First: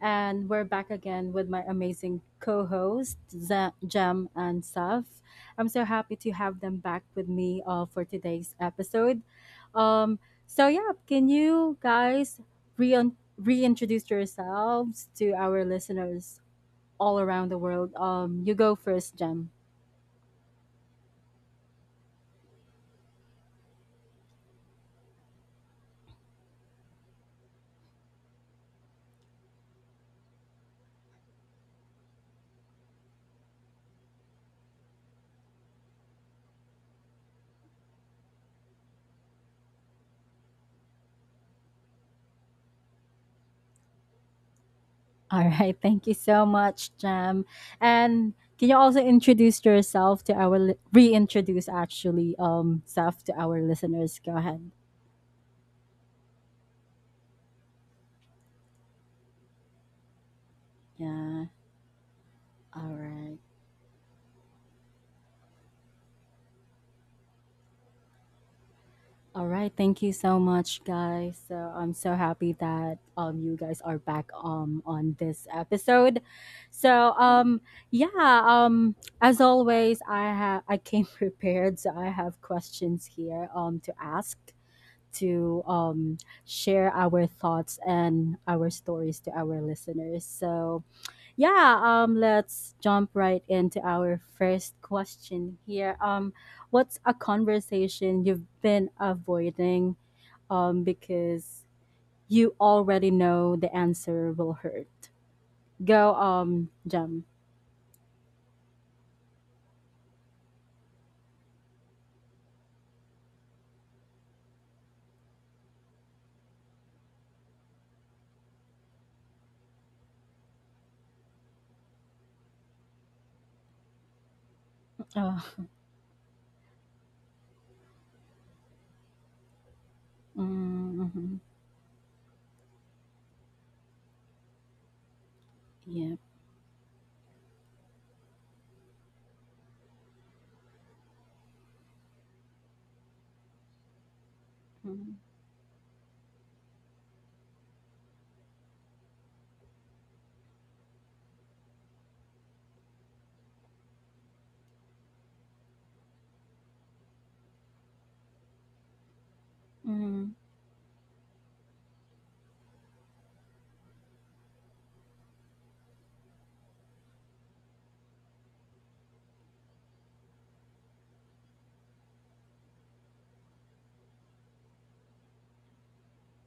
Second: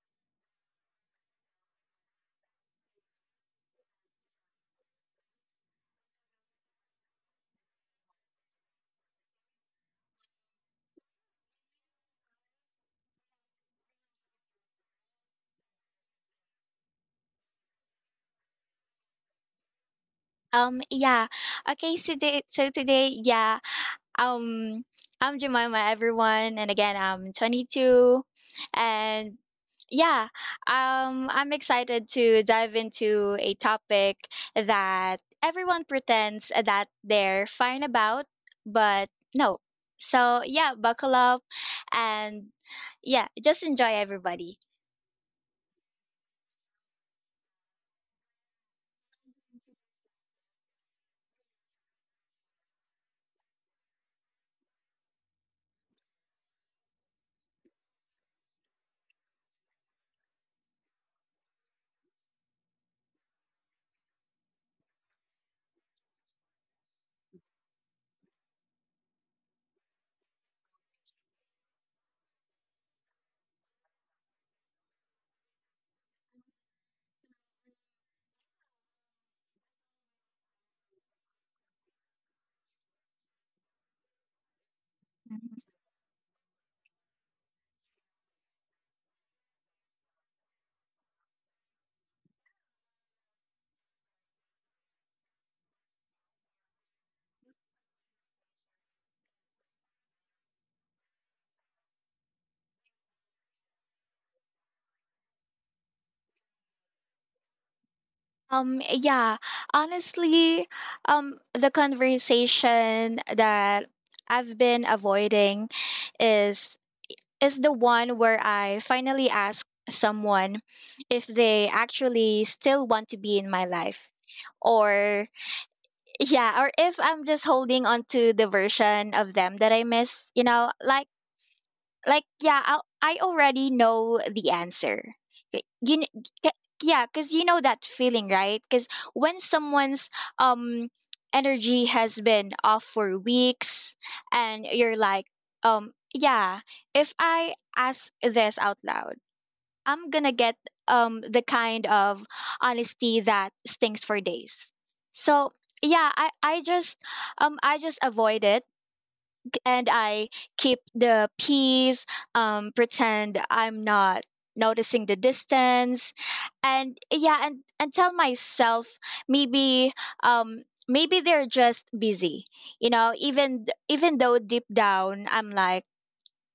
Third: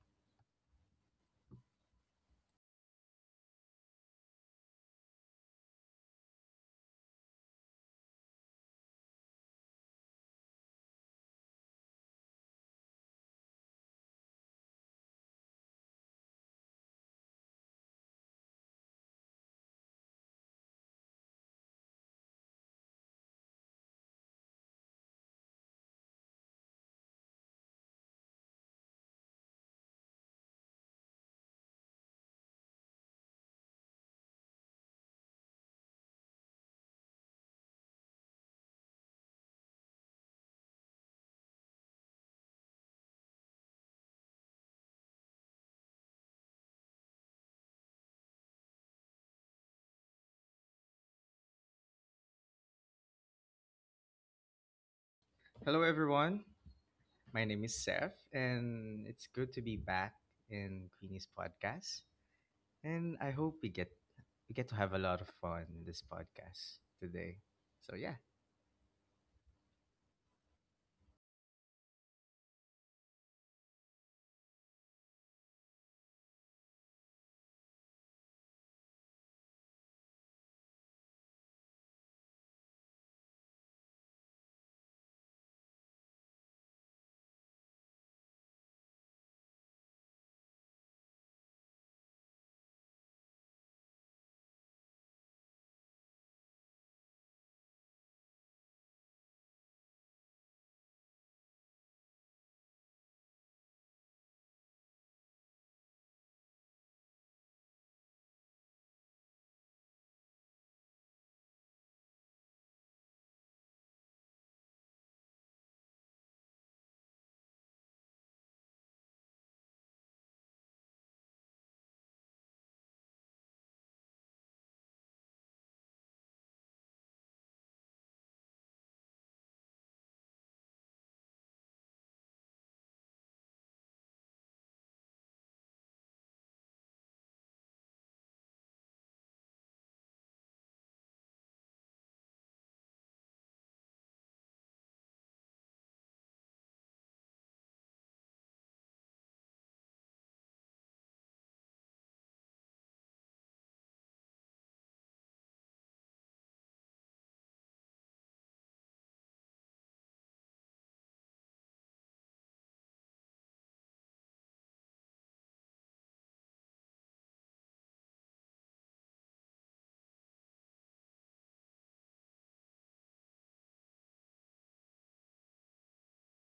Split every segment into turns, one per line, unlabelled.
and we're back again with my amazing co-host Jem and Saf. I'm so happy to have them back with me for today's episode. Um, so yeah, can you guys re- reintroduce yourselves to our listeners all around the world? You go first, Jem.
Um, yeah. Okay, so today, yeah. Um, I'm Jemima, everyone, and again, I'm 22, and yeah, I'm excited to dive into a topic that everyone pretends that they're fine about, but no. So yeah, buckle up, and yeah, just enjoy everybody.
Alright, thank you so much, Jam. And can you also introduce yourself to our reintroduce actually self to our listeners? Go ahead.
Hello, everyone. My name is Seth, and it's good to be back in Queenie's
Yeah.
podcast.
All
And I
right.
hope we get to have a lot of fun in this podcast today. So yeah,
All right. Thank you so much, guys. So I'm so happy that you guys are back on this episode. So yeah, as always, I came prepared, so I have questions here to ask to share our thoughts and our stories to our listeners. So, yeah, let's jump right into our first question here. What's a conversation you've been avoiding because you already know the answer will hurt? Go, Jam.
Um, yeah, honestly, the conversation that I've been avoiding is is the one where I finally ask someone if they actually still want to be in my life or
Oh,
yeah or if I'm just holding on to the version of them that I miss.
mm-hmm.
I already know the answer. Y- you
Yeah.
kn- yeah, because you know that feeling, right? Because when someone's um energy has been off for weeks and you're like um yeah if I ask this out loud, I'm gonna get the kind of honesty that stings for days. So yeah i i just I just avoid it, and I
Mm-hmm.
keep the peace, pretend I'm not noticing the distance, and yeah, and tell myself maybe maybe they're just busy, you know. Even though deep down I'm like,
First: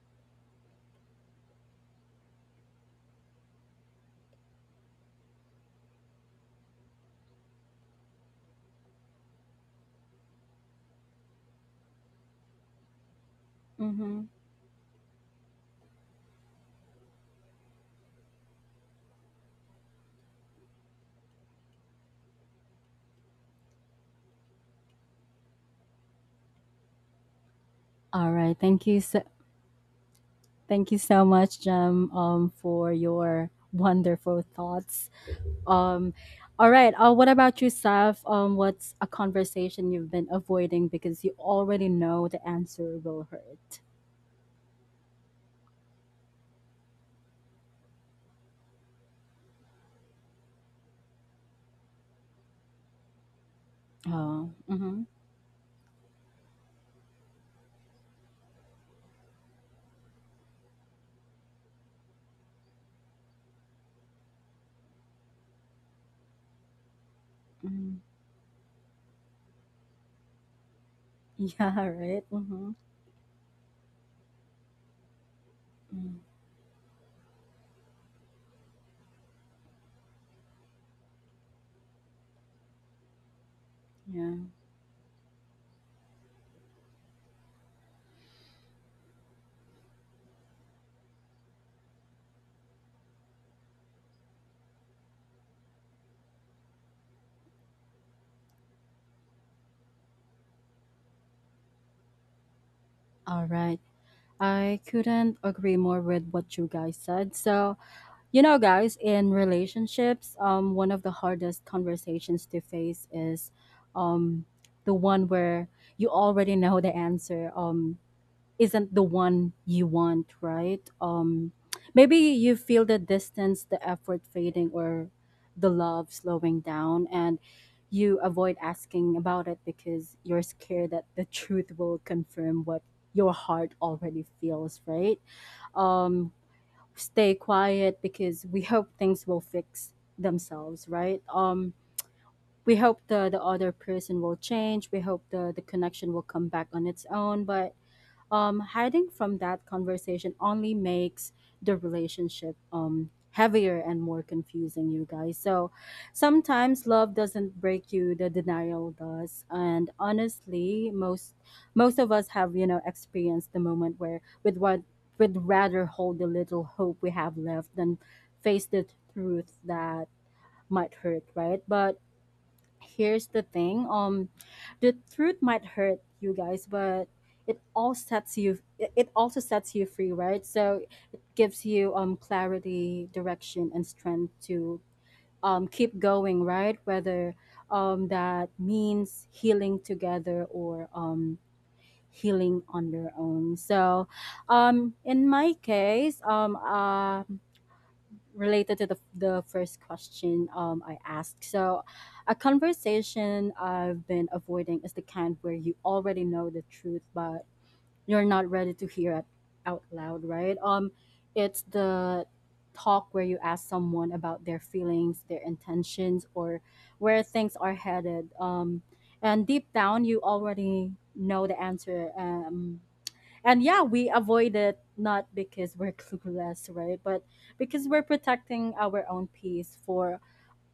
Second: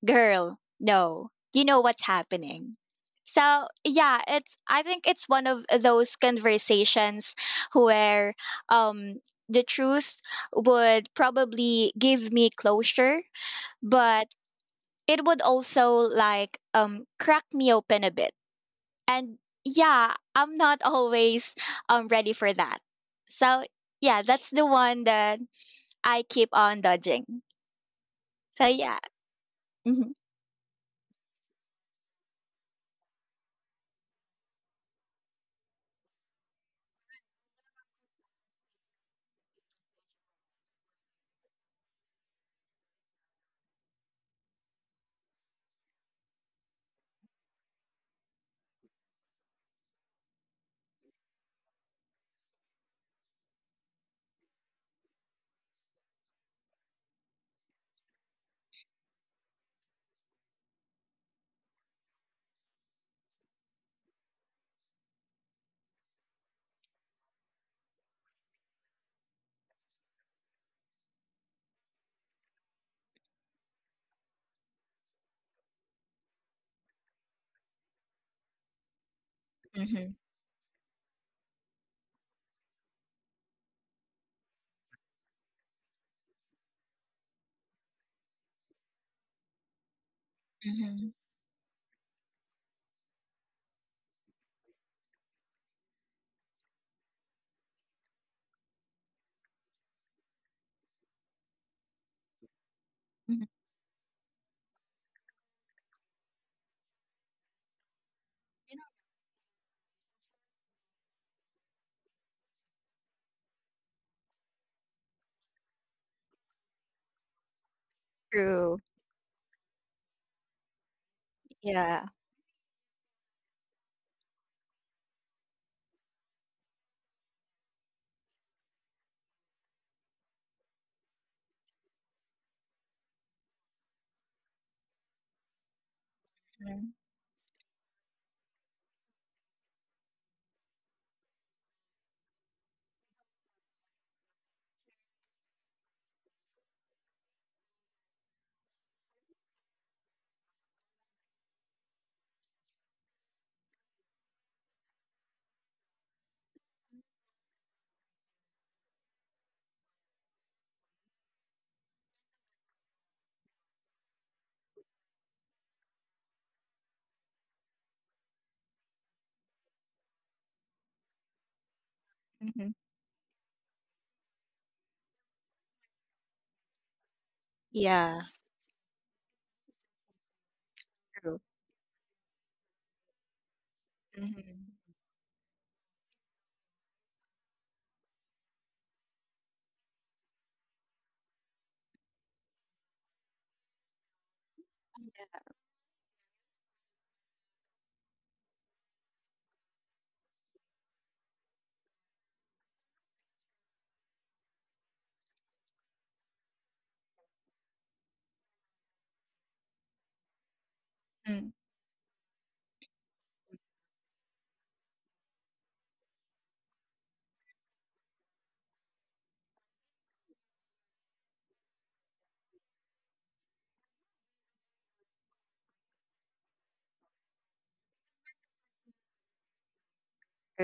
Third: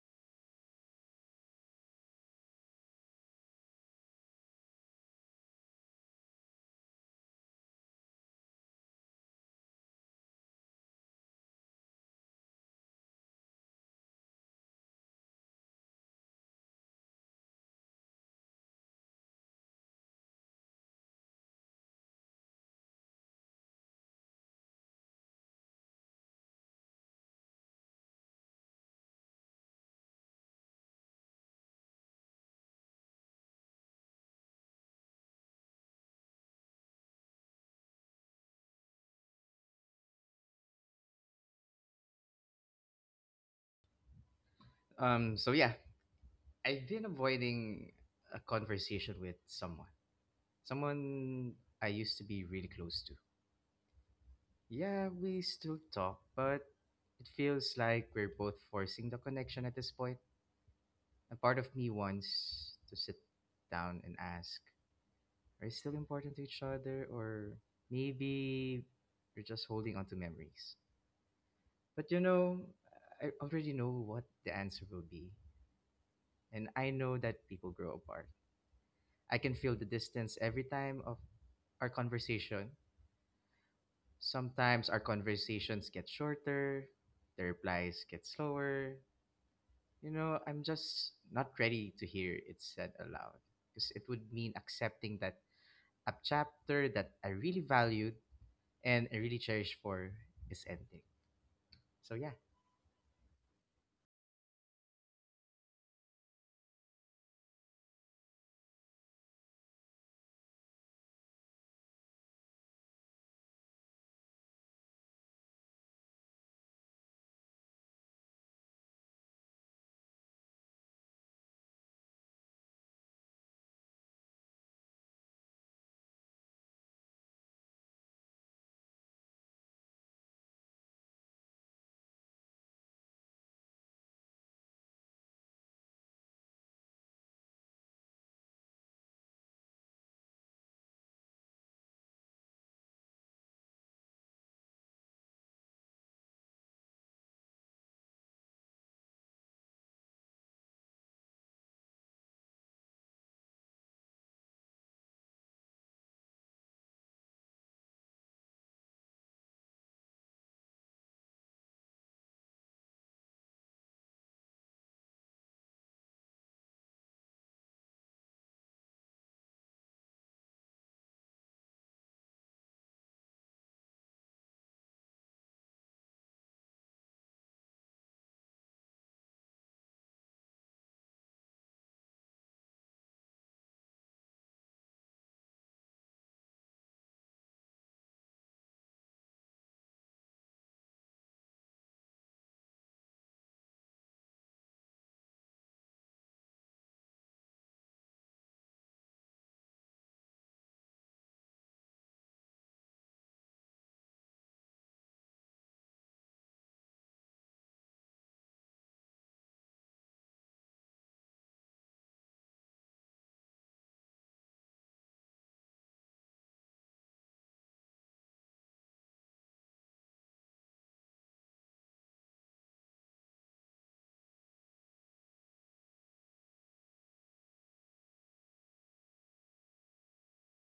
girl, no, you know what's happening. So yeah, it's I think it's one of those conversations where um the truth would probably give me closure,
Mm-hmm.
but it would also crack me open a bit. And yeah, I'm not always ready for that. So yeah, that's the one that I keep on dodging.
All right.
So
Thank
yeah.
you. So,
Hmm.
thank you so much, Jem, for your wonderful thoughts. Um, all right. What about you, Saf? What's a conversation you've been avoiding because you already know the answer will hurt?
so yeah, I've been avoiding a conversation with someone I used to be really close to.
Oh, mm-hmm,
Yeah, we still talk, but it feels like we're both forcing the connection at this point. A part of me wants to sit down and ask are still important to each other, or
mm-hmm.
maybe you're just holding on to memories.
Yeah,
But
right.
you know,
Mm-hmm,
I already know what the answer will be.
mm
And I know that people grow apart. I can feel the
Hmm.
distance every time of our conversation.
yeah.
Sometimes our conversations get shorter, the replies get slower. You know, I'm just
Hmm.
not ready to hear it said aloud because it would mean accepting that a chapter that I really valued and I really cherish for is ending. So yeah.
All
Hmm.
right. I couldn't agree more with what you guys said. So, you know, guys, in relationships, one of the hardest conversations to face is um, the one where you already know the answer
True.
isn't the one you want, right?
Yeah.
Maybe you feel the distance, the effort fading, or the love slowing down, and you avoid asking about it because you're scared that the truth will confirm what your heart already feels, right? Um, stay quiet because we hope things will fix themselves, right? We hope the other person will change. We hope the connection will come back on its own, but hiding from that conversation only makes the relationship heavier and more confusing, you guys. So sometimes love doesn't break you, the denial does. And honestly, most of us have, you know, experienced the moment where with what would rather hold the little hope we have left than face the truth that might hurt, right? But
Mm-hmm.
here's the thing, the truth might hurt, you guys, but it all
Yeah.
sets you it it also sets you free, right? So it
True.
gives you clarity, direction, and strength
Mm-hmm.
to keep going, right? Whether that means healing together or healing on your own. So in my case, related to the first question I asked. So a conversation I've been avoiding is the kind where you already know the truth, but you're not ready to hear it out loud, right? It's the talk where you ask someone about their feelings, their intentions, or where things are headed. And deep down, you already know the answer. And yeah, we avoid it, not because we're clueless, right, but because we're protecting our own peace for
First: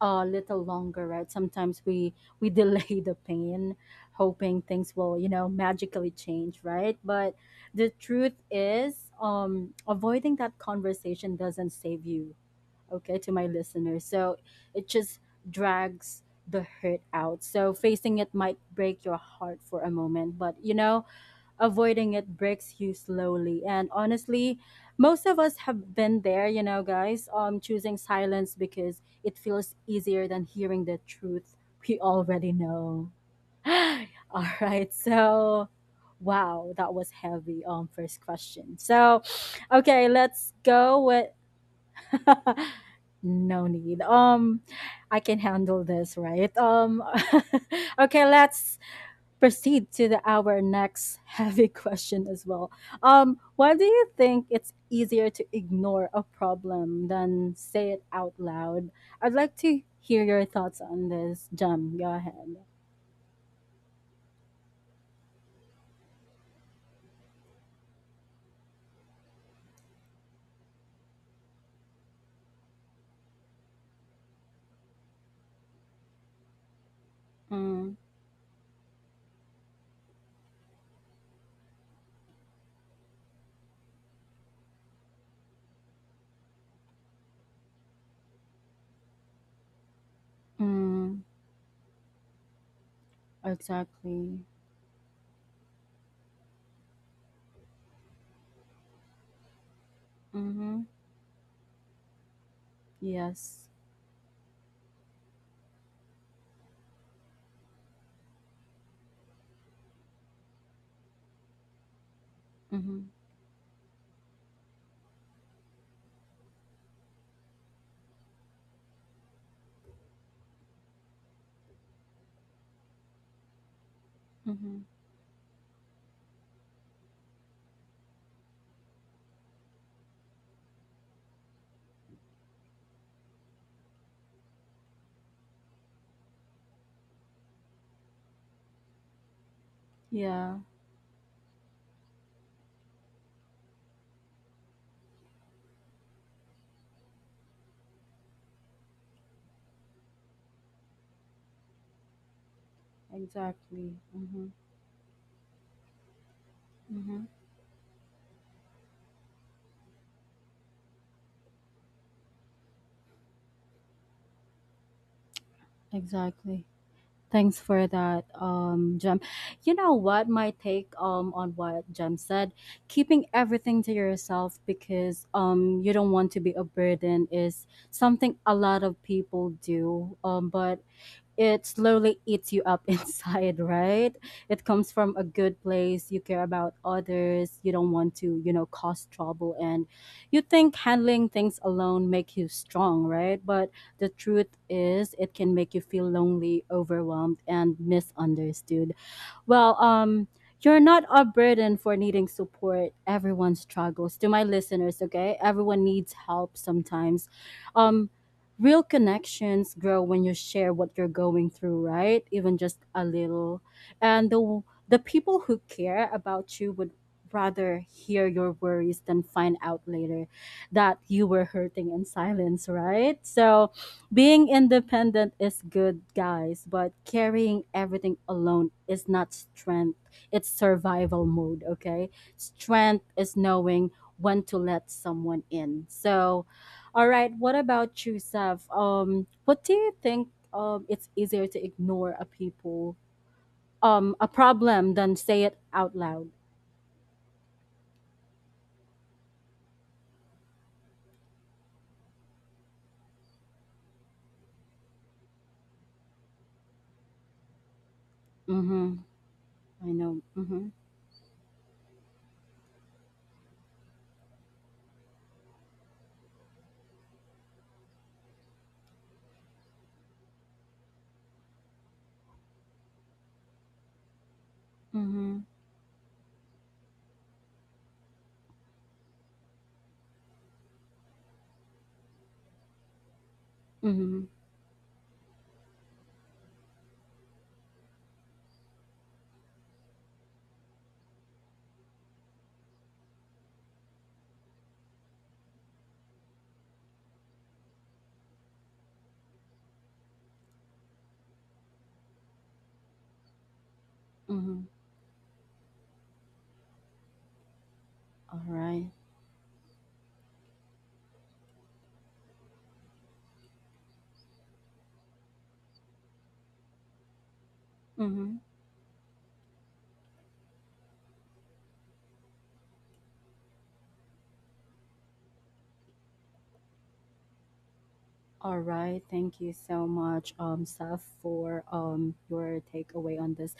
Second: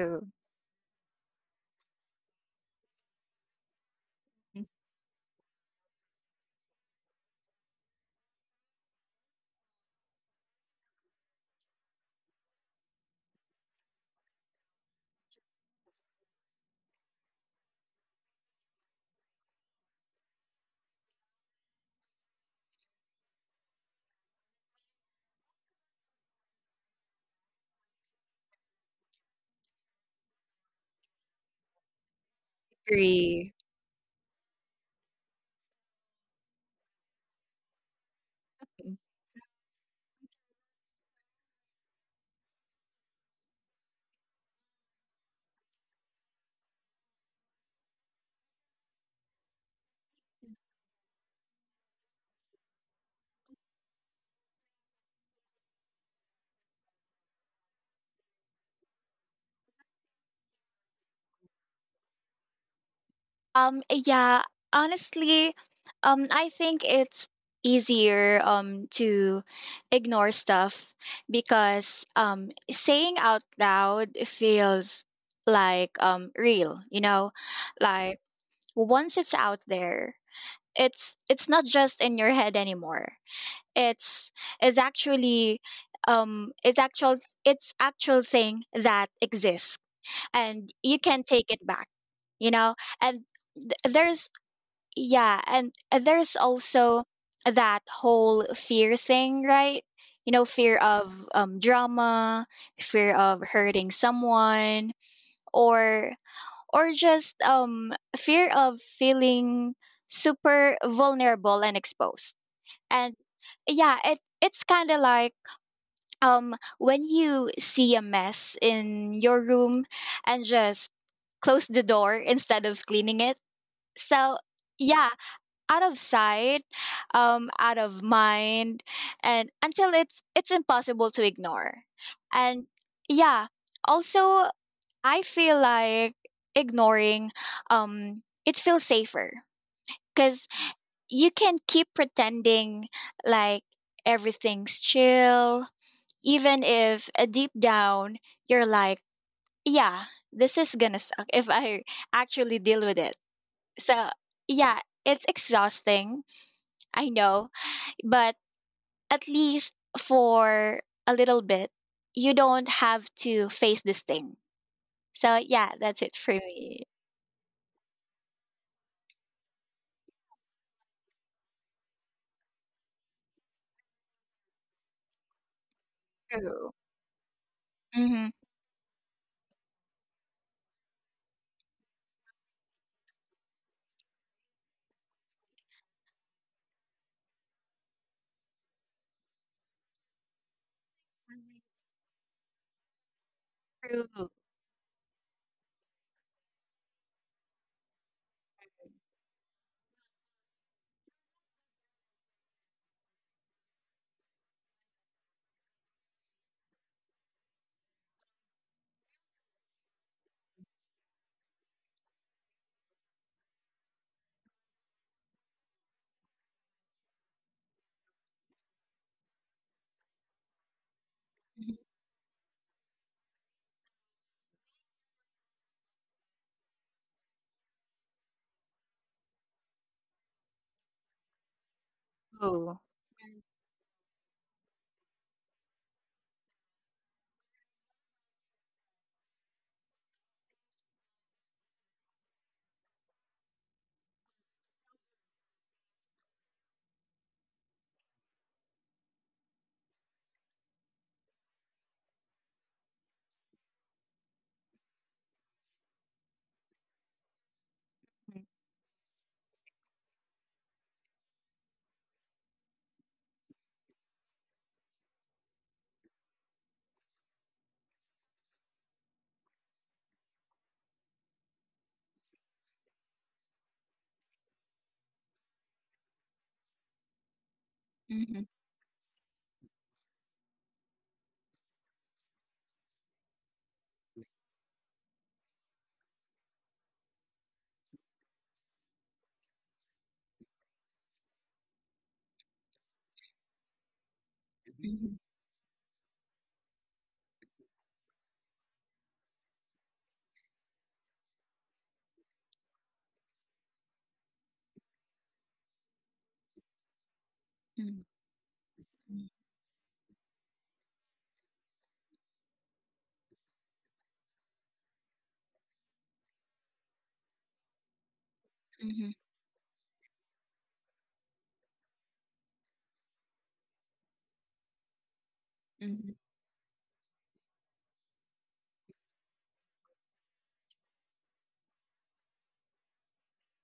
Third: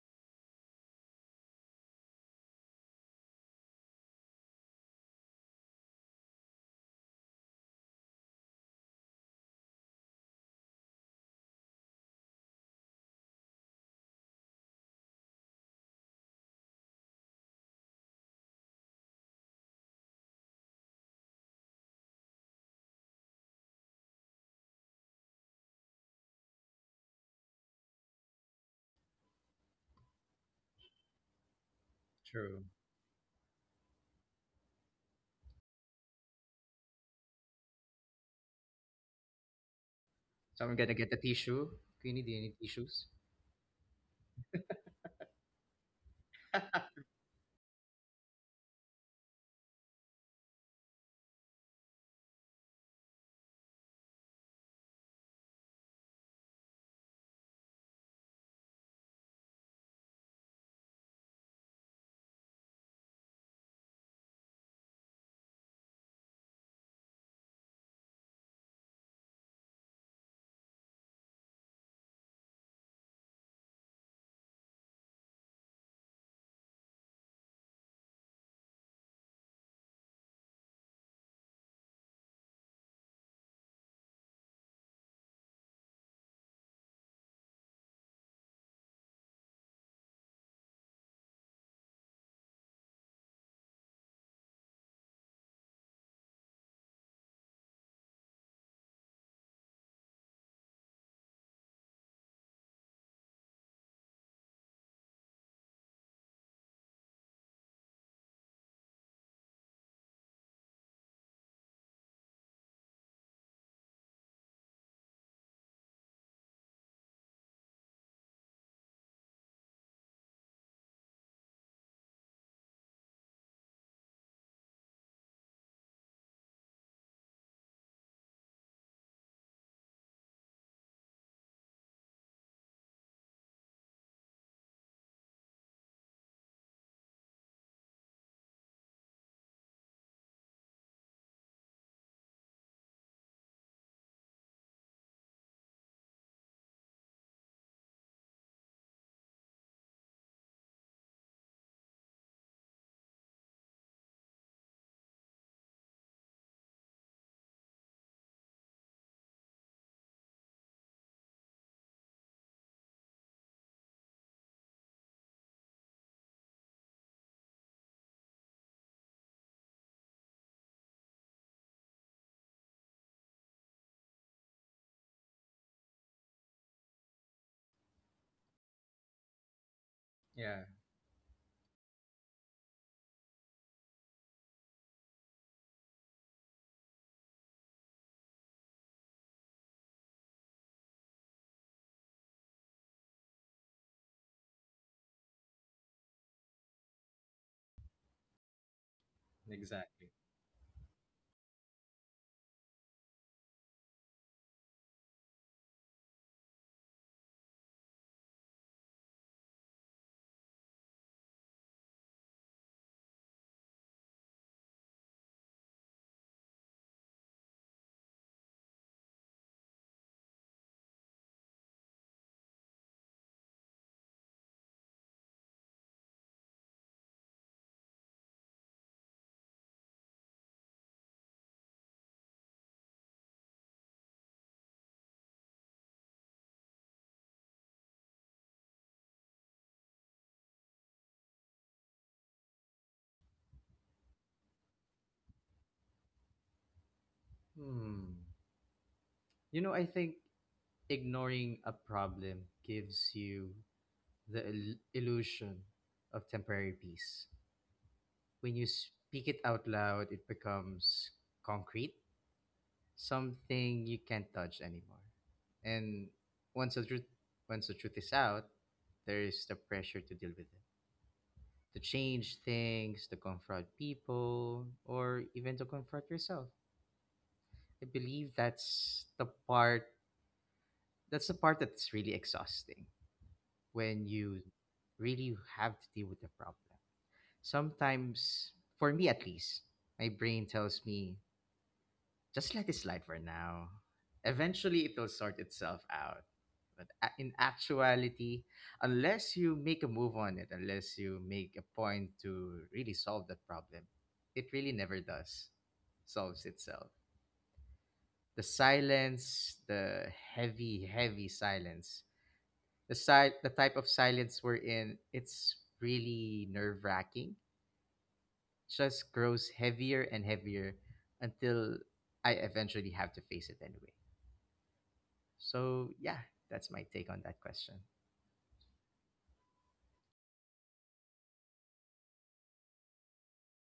a little longer, right? Sometimes we delay the pain, hoping things will, magically change, right? But the truth is, avoiding that conversation doesn't save you, okay, to my listeners. So it just drags the hurt out. So facing it might break your heart for a moment, but you know, avoiding it breaks you slowly. And honestly, most of us have been there, you know, guys, choosing silence because it feels easier than hearing the truth we already
True.
know.
Agree.
All right, so wow, that was heavy, first question. So okay, let's
So I'm gonna
go
get the
with
tissue. Queenie, do you need tissues?
no need, I can handle this, right? Okay, let's proceed to the our next heavy question as well. Why do you think it's easier to ignore a problem than say it out loud? I'd like to hear your thoughts on this, Jam. Go ahead.
Um, yeah, honestly, I think it's easier to ignore stuff because saying out loud feels real, you know?
Mm,
Like once it's out there, it's not just in your head anymore. It's it's actually um it's actual it's actual thing that exists and you
mm,
can take it back, you know? And th- there's
exactly.
yeah, and there's also that whole fear thing, right? You know, fear
Mm-hmm.
of drama, fear of
Yes.
hurting someone, or or just fear of feeling super vulnerable and exposed.
Mm-hmm.
And yeah, it it's kind of like, when you see a mess in your room and just close the door instead of cleaning it. So
Mm-hmm.
yeah, out of sight, out of mind, and until it's impossible to ignore. And yeah, also I feel like ignoring it feels safer because
Yeah.
you can keep pretending like everything's chill, even if deep down you're like, yeah, this is gonna suck if I actually deal with it.
Exactly.
So
Mm-hmm.
yeah, it's exhausting. I
Mm-hmm.
know, but at least for a little bit, you don't have to face this thing. So yeah, that's it for
Exactly.
me.
Thanks for that, Jem. You know what? My take, on what Jem said, keeping everything to yourself because, you don't want to be a
True.
burden, is
Mm-hmm.
something a lot of people do.
Yeah,
But it slowly eats you up inside, right? It comes from a good place. You care about others. You don't want to cause trouble. And you think handling things alone make you strong, right? But the
True.
truth is, it can make you feel lonely, overwhelmed, and misunderstood. Well,
exactly.
you're not a burden for needing support. Everyone struggles. To my listeners, okay? Everyone needs help sometimes. Um, real connections grow when you share what you're going through, right? Even just a little. And the people who care about you would rather hear your worries than find out later that you were
Mhm.
hurting in silence, right? So being independent is good, guys, but carrying everything alone is not strength. It's survival mode, okay?
True.
Strength is knowing when to let someone in. So all right, what about you, Seth? What do you think it's easier to ignore a problem than say it out loud?
Hmm. You know, I think ignoring a problem gives you the illusion of temporary peace. When you
Mhm.
speak it out
I
loud,
know.
it
Mhm.
becomes concrete, something you can't touch anymore. And once the truth is out, there is the pressure to deal with it, to change things, to confront people, or
Mhm.
even to confront yourself. I believe
Mm-hmm.
that's the part that's really exhausting when
Mhm.
you really have to deal with the problem. Sometimes, for me at least, my brain tells me, "Just let it slide for now. Eventually, it'll
Mhm.
sort itself out." But in actuality, unless you make a move on it, unless you make a point to really solve that problem, it really
Mhm.
never does. Solves itself.
Mhm.
The
All right.
silence, the heavy, heavy silence, the type of silence we're in, it's really nerve wracking. Just
Mhm.
grows heavier and heavier until I eventually have to face it anyway. So
Mhm.
yeah, that's my take on that question.
All right, thank you so much, Saf, for your takeaway on this.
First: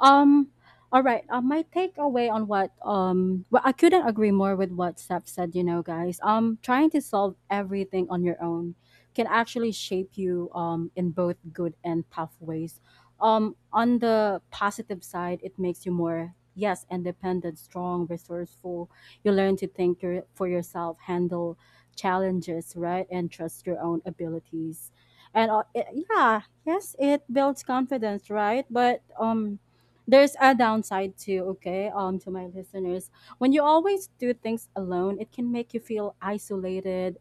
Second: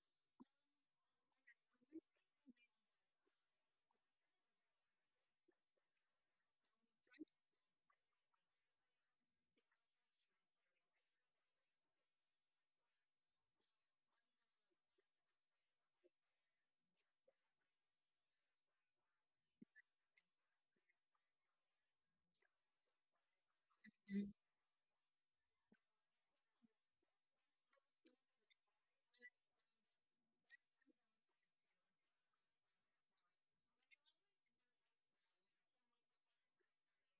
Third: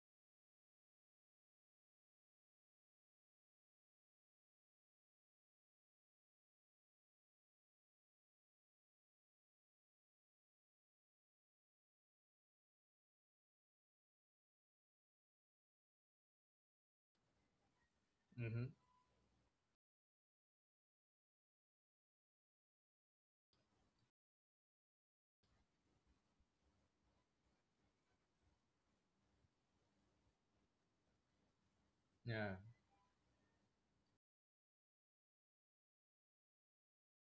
Um, all right, my takeaway on what well, I couldn't agree more with what Saf said. You know, guys, trying to solve everything on your own can actually shape you in both good and tough ways. On the positive side, it makes you more, yes, independent, strong,
Mm-hmm.
resourceful. You learn to think for yourself, handle challenges, right? And trust your own abilities. And yeah, yes, it builds confidence, right? But there's a downside too, okay? To my
Yeah,
listeners, when you always do things alone, it can make you feel isolated,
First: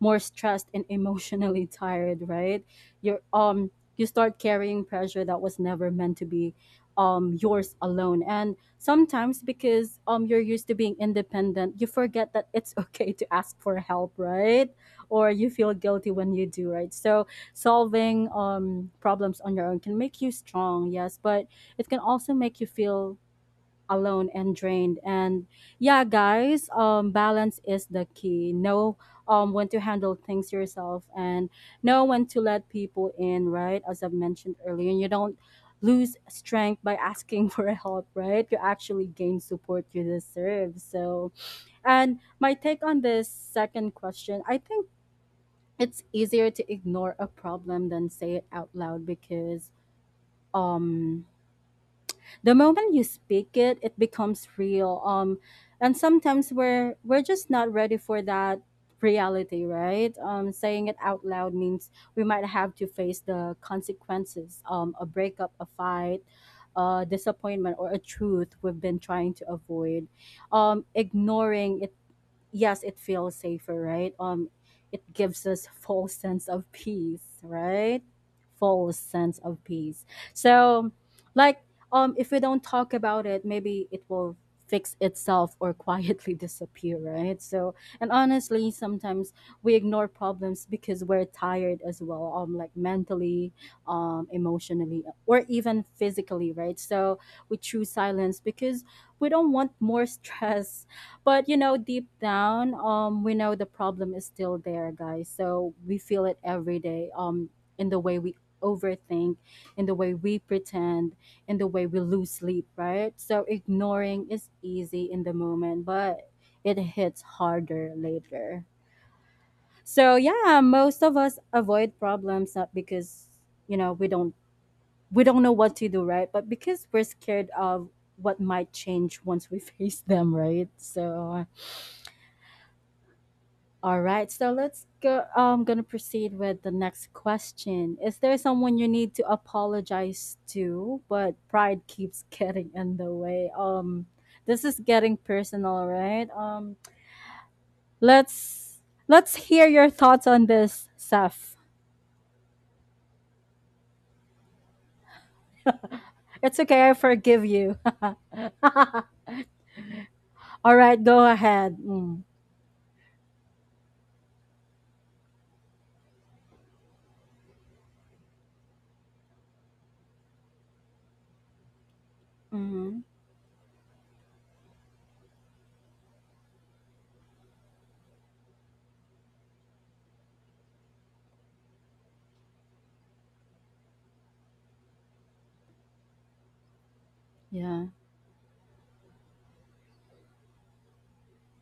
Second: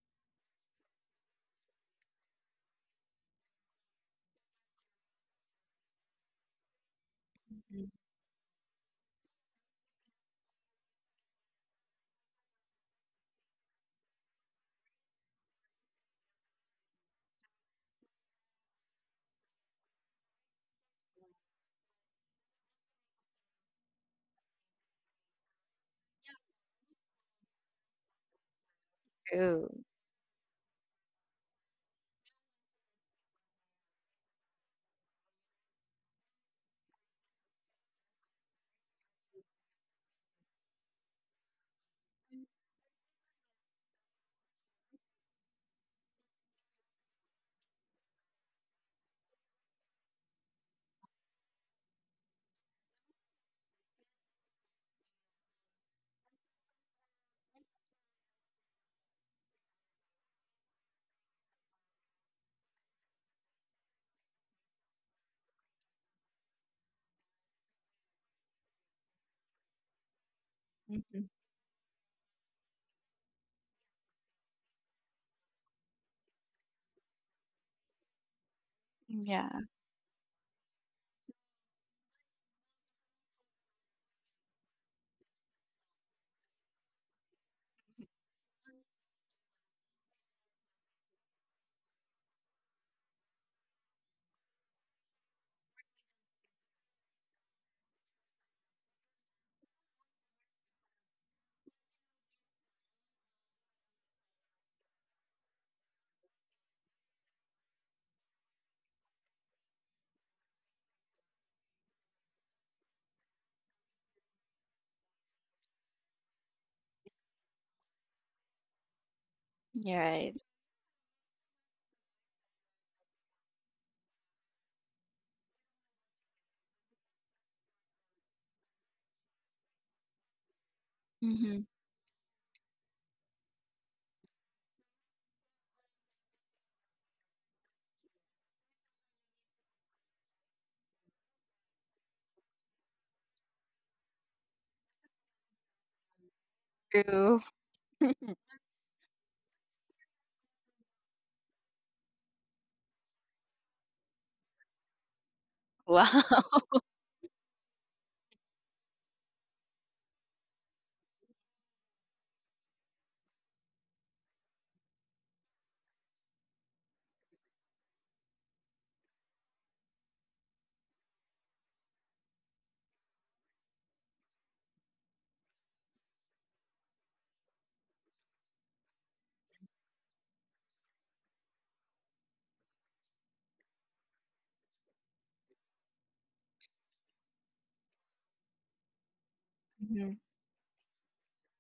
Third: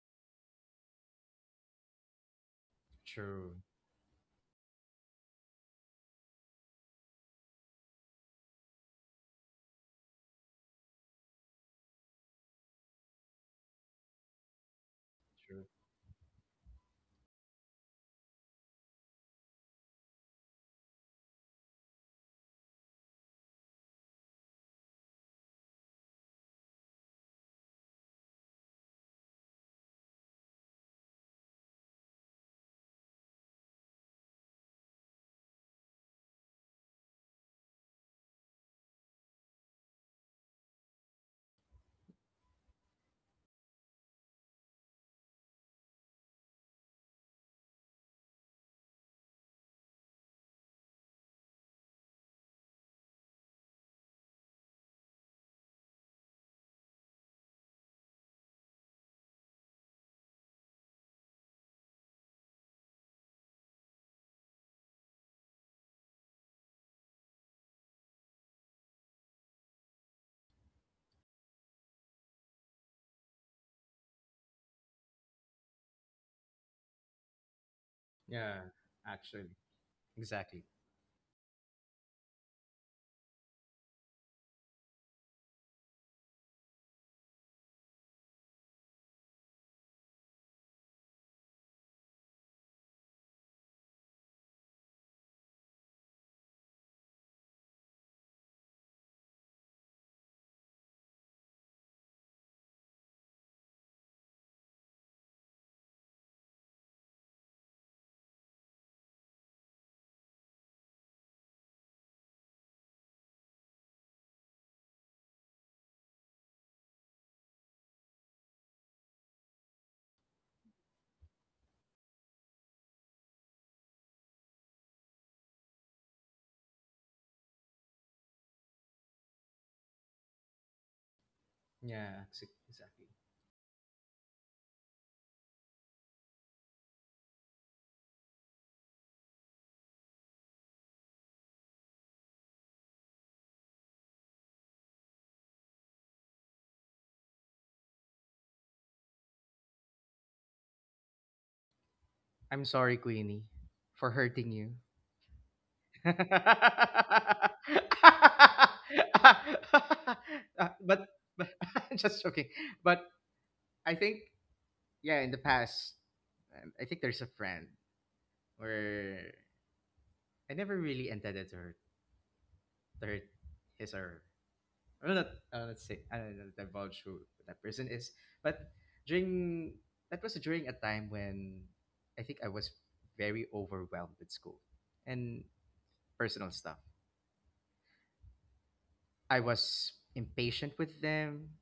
more stressed, and emotionally tired, right? You're
true,
um you start carrying pressure that was never meant to be yours
Mhm.
alone. And sometimes, because you're used to being independent, you forget that it's okay to ask for help, right? Or you
true.
feel guilty when you do, right? So solving problems on your own can make you strong, yes, but it can also make you feel alone and drained. And yeah, guys, balance is the key. Know when
True.
to handle things yourself and know when to let people in, right, as I've mentioned earlier. And you don't lose strength by asking for help, right? You actually gain support you deserve. So, and my take on this second question, I think it's easier to ignore a problem than say it out loud because um the moment you speak it becomes real. And sometimes we're just not ready for that reality, right? Saying it out loud means we might have to face the consequences, a breakup, a fight, a disappointment, or a truth we've been trying to avoid.
Mm-hmm.
Ignoring it, yes, it feels safer, right? It gives us false sense of peace, right?
Yeah,
False sense
actually,
Yeah.
of peace.
exactly.
So, like, if we don't talk about it, maybe it will fix itself or quietly disappear, right? So, and honestly, sometimes we ignore problems because we're tired as well, like mentally, emotionally, or even physically, right? So we choose silence because we don't want more stress. But you know, deep down, we know the problem is still there, guys. So we feel it every day. In the way we overthink, in the way we pretend, in the way we lose sleep, right? So ignoring is easy in the moment, but it hits harder later.
You're
So
right.
yeah, most of us avoid problems not because, we don't know what to do, right? But because we're scared of what might change once we face them, right? So
Mhm.
Yeah, exactly.
all right, so let's go. I'm gonna proceed with the next question. Is there someone you need to apologize to, but pride keeps getting in the way? This is getting personal, right?
True.
Let's let's hear your thoughts on this, Seth.
I'm sorry, Queenie, for hurting you.
Wow.
It's okay, I forgive you.
Uh,
All right,
but,
go
but,
ahead.
just
Mm.
joking. But I think yeah, in the past, I think there's a friend where I never really intended to hurt,
Mm-hmm.
to hurt his, or I will not say, I don't know, divulge who that person is. But during that was during a time when I think I was very overwhelmed with school and personal stuff.
Yeah.
I was
Mhm.
impatient with them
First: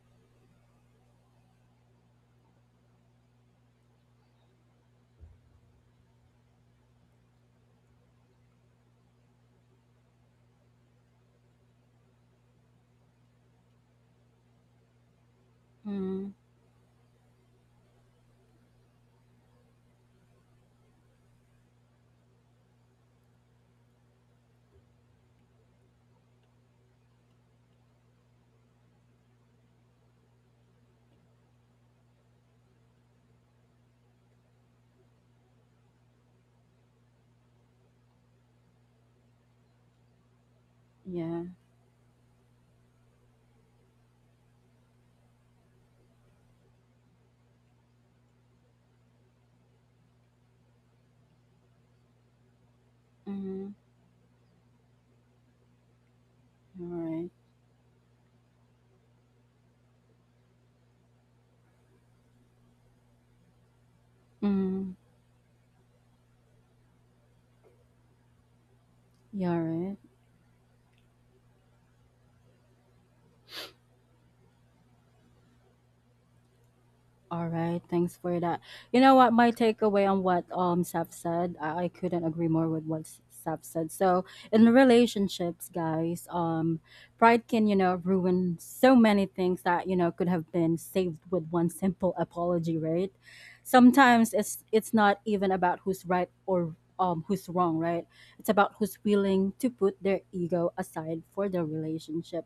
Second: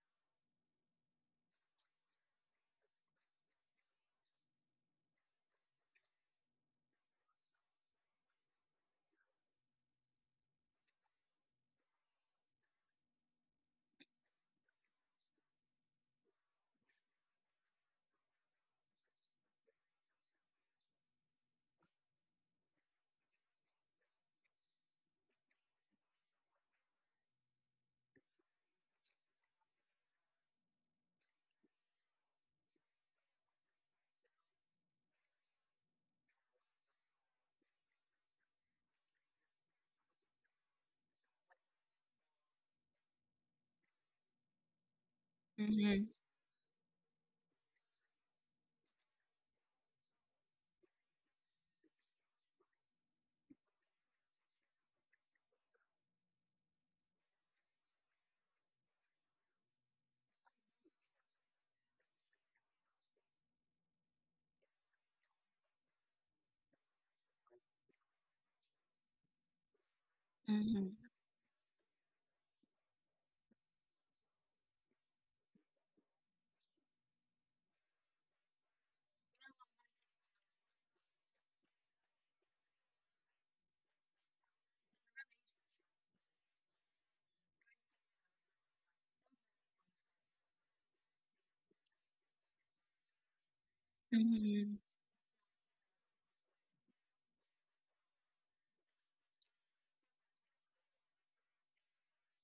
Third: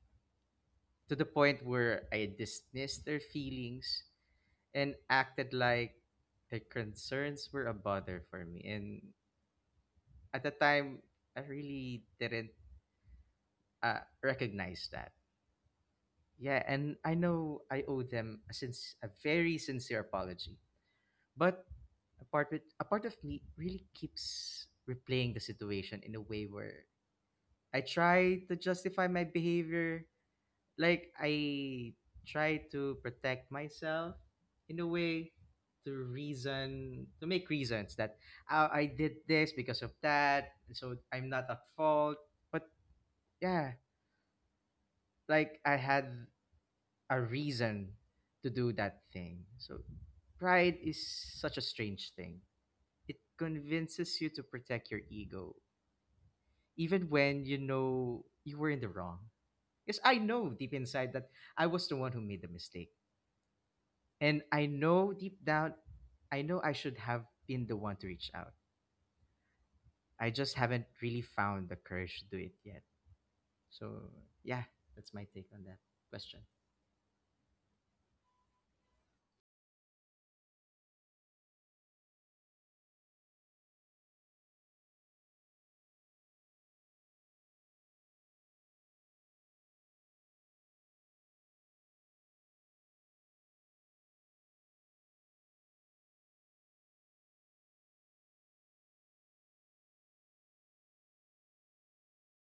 to the point where I dismissed their feelings and acted like their concerns were a bother for me. And at the time, I really didn't recognize that.
Mm.
Yeah, and I know I owe them since a very sincere apology. But a part of me really keeps replaying the situation in a way where I try to justify my behavior, like I try to protect myself in a way, to reason, to make reasons that, oh, I did this because of that, so I'm
Yeah.
not at fault. But yeah, like I
Mhm.
had a reason to do that thing. So pride is such a strange thing. It
Mm.
convinces you to protect your ego,
All
even
right.
when you know you were in the wrong. Because I know deep inside that I was the one who made the mistake. And I
Mm.
know deep down, I know I should have been the one to reach out.
Yeah. All right.
I just haven't
Mhm.
really found the courage to do it yet. So, yeah, that's my take on that question.
All right, thanks for that. You know what, my takeaway on what Seth said, I couldn't agree more with what Seth said. So in relationships, guys, pride can ruin so many things that could have been saved with one simple apology, right? Sometimes it's
Mhm.
it's not even about who's right or who's wrong, right? It's about who's willing to put their ego aside for the relationship.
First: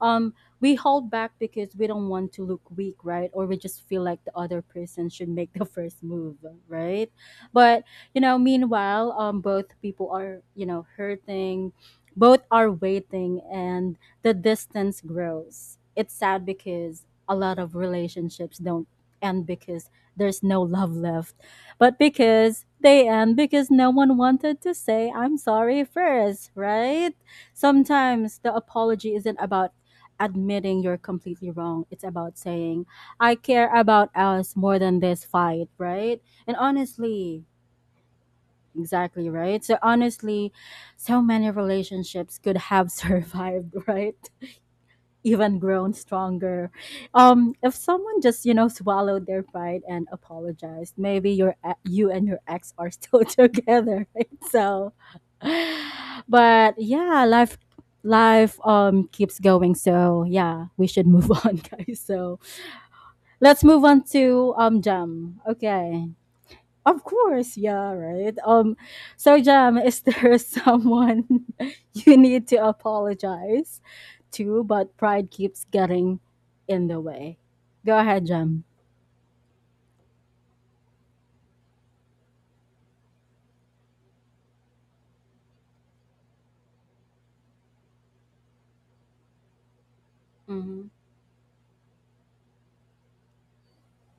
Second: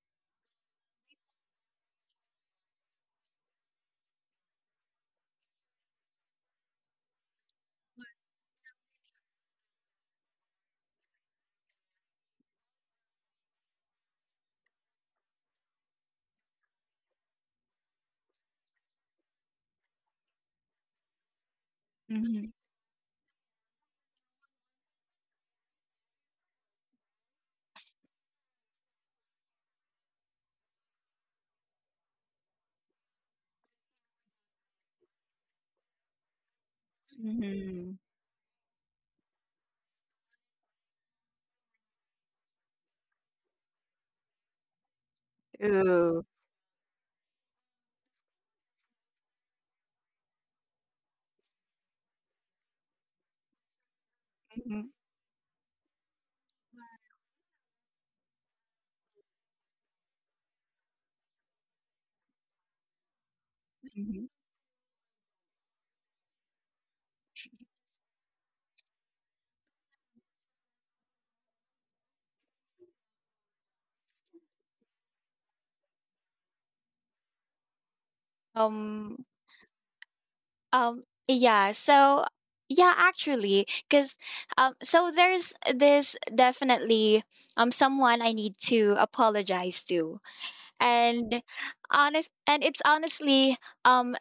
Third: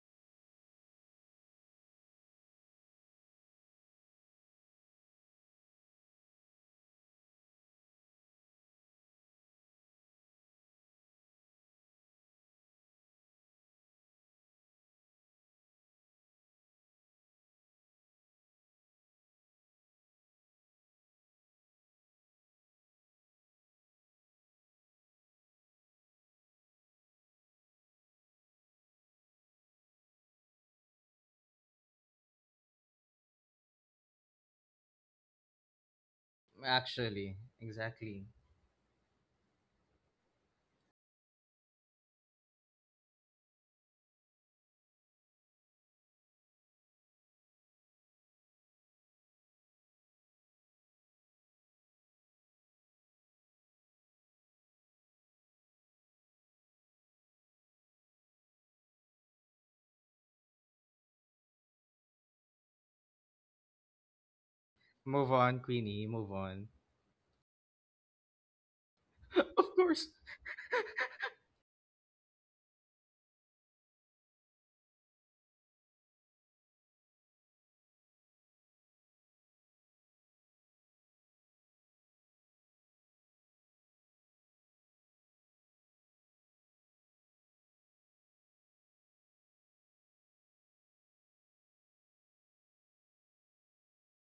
Um, we hold back because we don't want to look weak, right? Or we just feel like the other person should make the first move, right? But meanwhile, both people are hurting, both are waiting, and the distance grows. It's sad because a lot of relationships don't end because there's no love left, but
Mm-hmm.
because they end because no one wanted to say I'm sorry first, right? Sometimes the apology isn't about admitting you're completely wrong. It's about saying, I care about us more than this fight, right? And
Actually,
honestly,
Mm-hmm.
exactly.
exactly, right? So honestly, so many relationships could have survived, right? Even grown
True.
stronger. If someone just swallowed their pride and apologized, maybe you and your ex are still together, right? So, but yeah, life keeps going. So yeah, we should move on, guys. So let's move on
Mm-hmm.
to
Move
Jam.
on, Queenie,
Okay.
move on.
Of course, yeah, right. So
Of
Jam, is
course.
there someone you need to apologize to, but pride keeps getting in the way? Go ahead, Jam.
Um, Um, yeah, so yeah, actually, because so there's this definitely someone I need to apologize to,
Mm-hmm.
and honest, and it's honestly um